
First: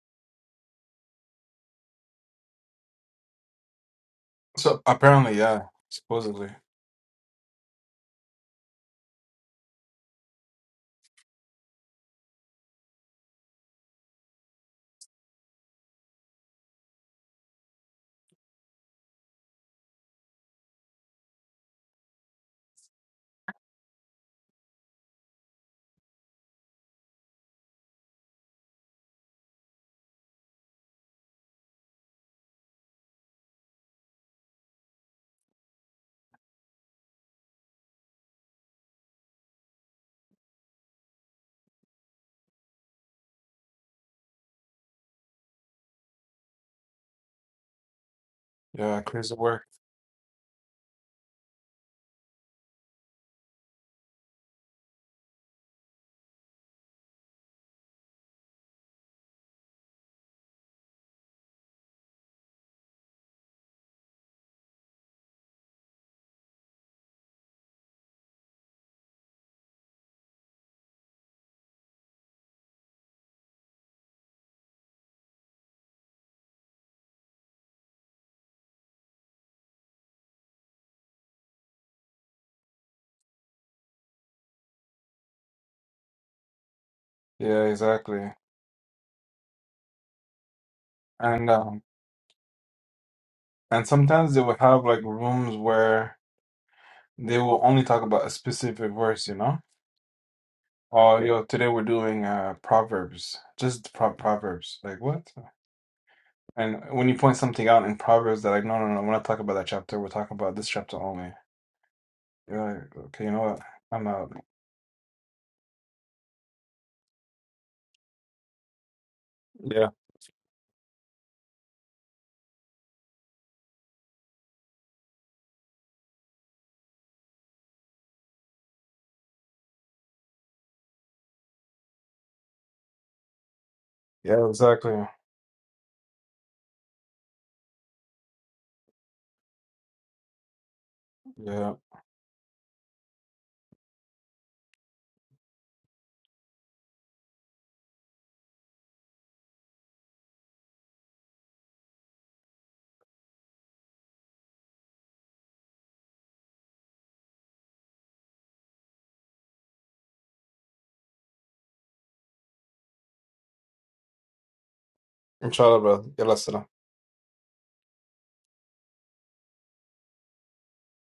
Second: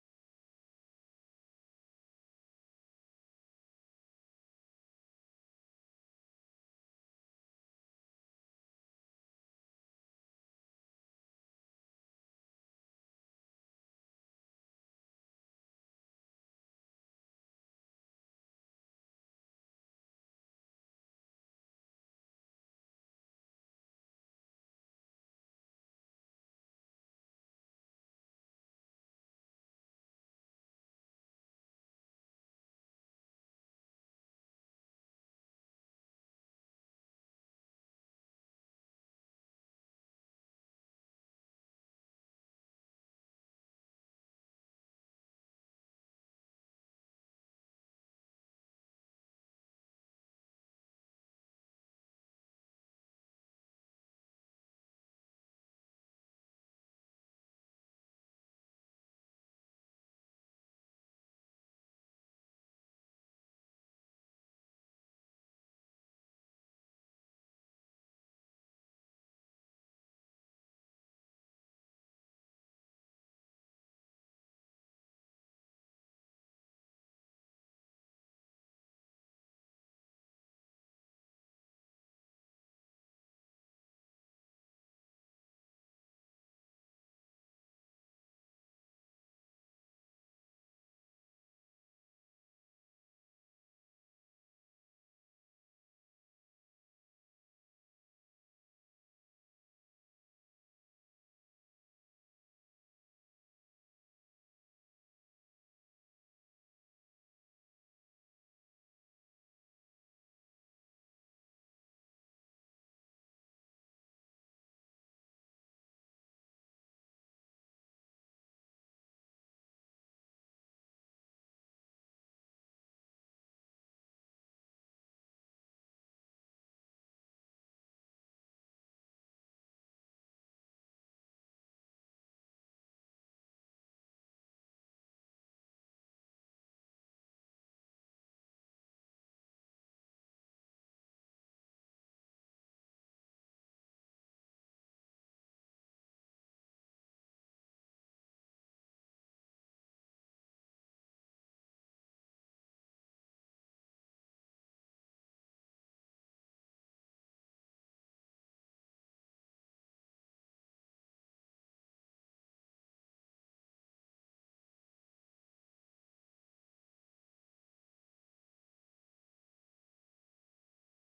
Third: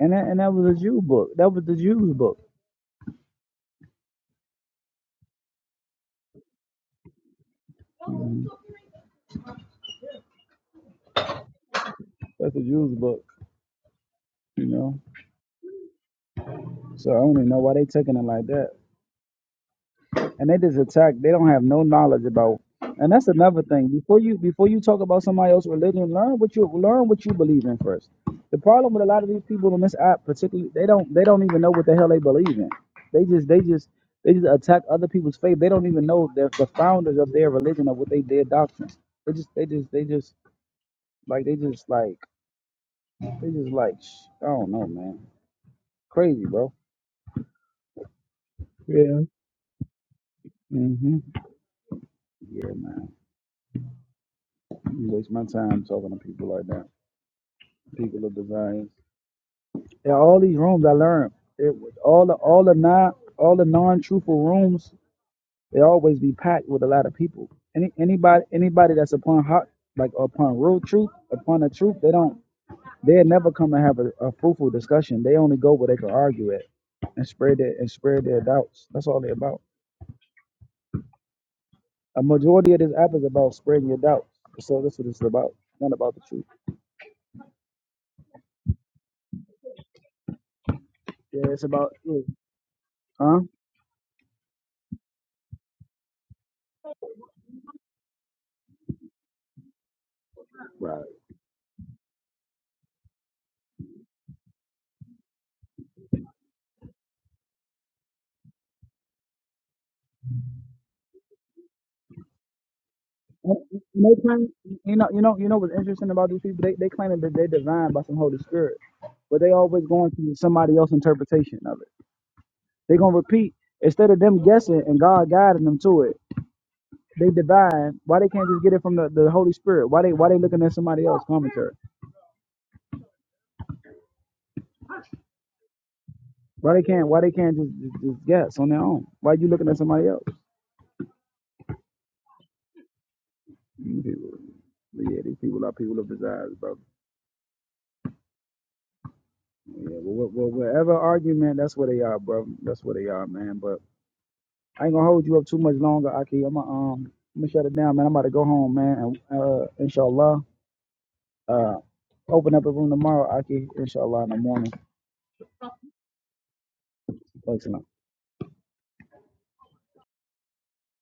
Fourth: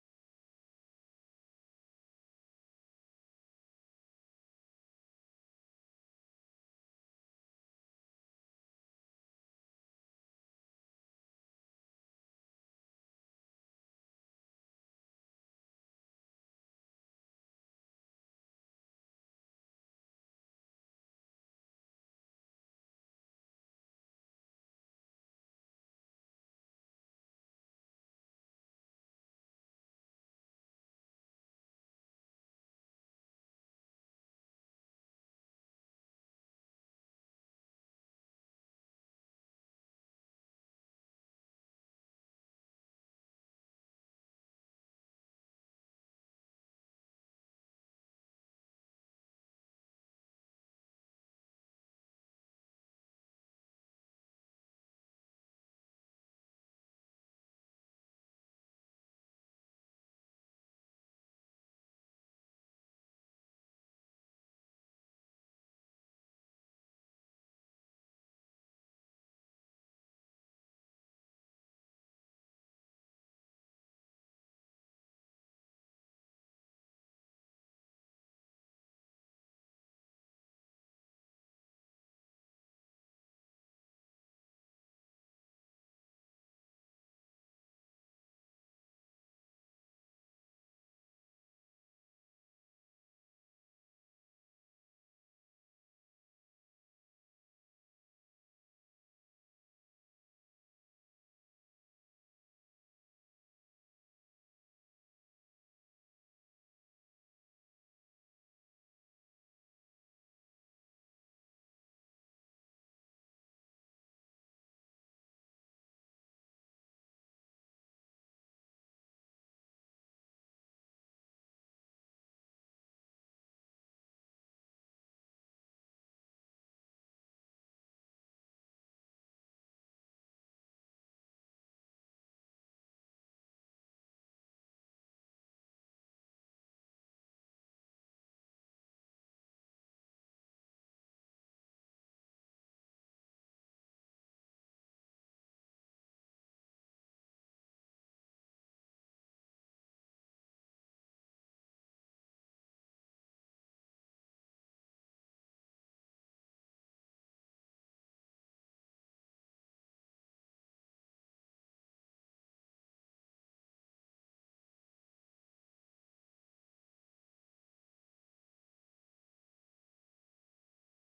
Speaker 1: And that, and that was a Jew book. That was the Jews book.
Speaker 4: So apparently, yeah, supposedly.
Speaker 1: Mhm. That's the Jews book. You know. So I don't even know why they taking it like that. And they just attack. They don't have no knowledge about. And that's another thing. Before you before you talk about somebody else's religion, learn what you learn what you believe in first. The problem with a lot of these people on this app, particularly, they don't they don't even know what the hell they believe in. They just they just they just attack other people's faith. They don't even know the, the founders of their religion or what they their doctrines. They just they just they just like they just like. They just like, sh- I don't know, man. Crazy, bro.
Speaker 4: Yeah,
Speaker 1: Yeah.
Speaker 4: crazy work.
Speaker 1: hmm Yeah, man. You waste my time talking to people like that. People of desires. Yeah, all these rooms I learned. It was all the all the non all the non truthful rooms. They always be packed with a lot of people. Any anybody anybody that's upon hot like upon real truth, upon the truth, they don't. They never come and have a, a fruitful discussion. They only go where they can argue at and spread their and spread their doubts. That's all they about. A majority of this app is about spreading your doubts. So that's what it's about. Not about the truth.
Speaker 4: Yeah, exactly. And
Speaker 1: Yeah, it's
Speaker 4: um
Speaker 1: about you. Huh?
Speaker 4: and sometimes they will have like rooms where they will only talk about a specific verse, you know?
Speaker 1: Right.
Speaker 4: Oh, yo, today we're doing uh Proverbs. Just pro Proverbs. Like what? And when you point something out in Proverbs, they're like, no, no, no, we're not talking about that chapter. We're talking about this chapter only. You're like, okay, you know
Speaker 1: And
Speaker 4: what?
Speaker 1: and
Speaker 4: I'm
Speaker 1: they
Speaker 4: out.
Speaker 1: claim, you know, you know, you know what's interesting about these people? They they claiming that they're divine by some Holy Spirit, but they always
Speaker 4: Yeah.
Speaker 1: going to somebody else's interpretation of it. They gonna repeat instead of them guessing and God guiding them to it. They divine. Why they can't just get it from the, the Holy Spirit? Why they why they looking at somebody else commentary?
Speaker 4: Yeah, exactly.
Speaker 1: Why they can't why they can't just, just, just guess on their own? Why you looking at somebody else?
Speaker 4: Yeah,
Speaker 1: You people, but yeah, these people are people of desires, bro. Yeah, well, well, well, whatever argument, that's where they are, bro. That's where they are, man. But I ain't gonna hold you up too much longer, Aki. I'm gonna um, I'm gonna shut it down, man. I'm about to go home, man. And uh, inshallah, uh, open up a room tomorrow, Aki. Inshallah, in the morning.
Speaker 4: I'm trying, bro. You listen up.
Speaker 1: Thanks, man.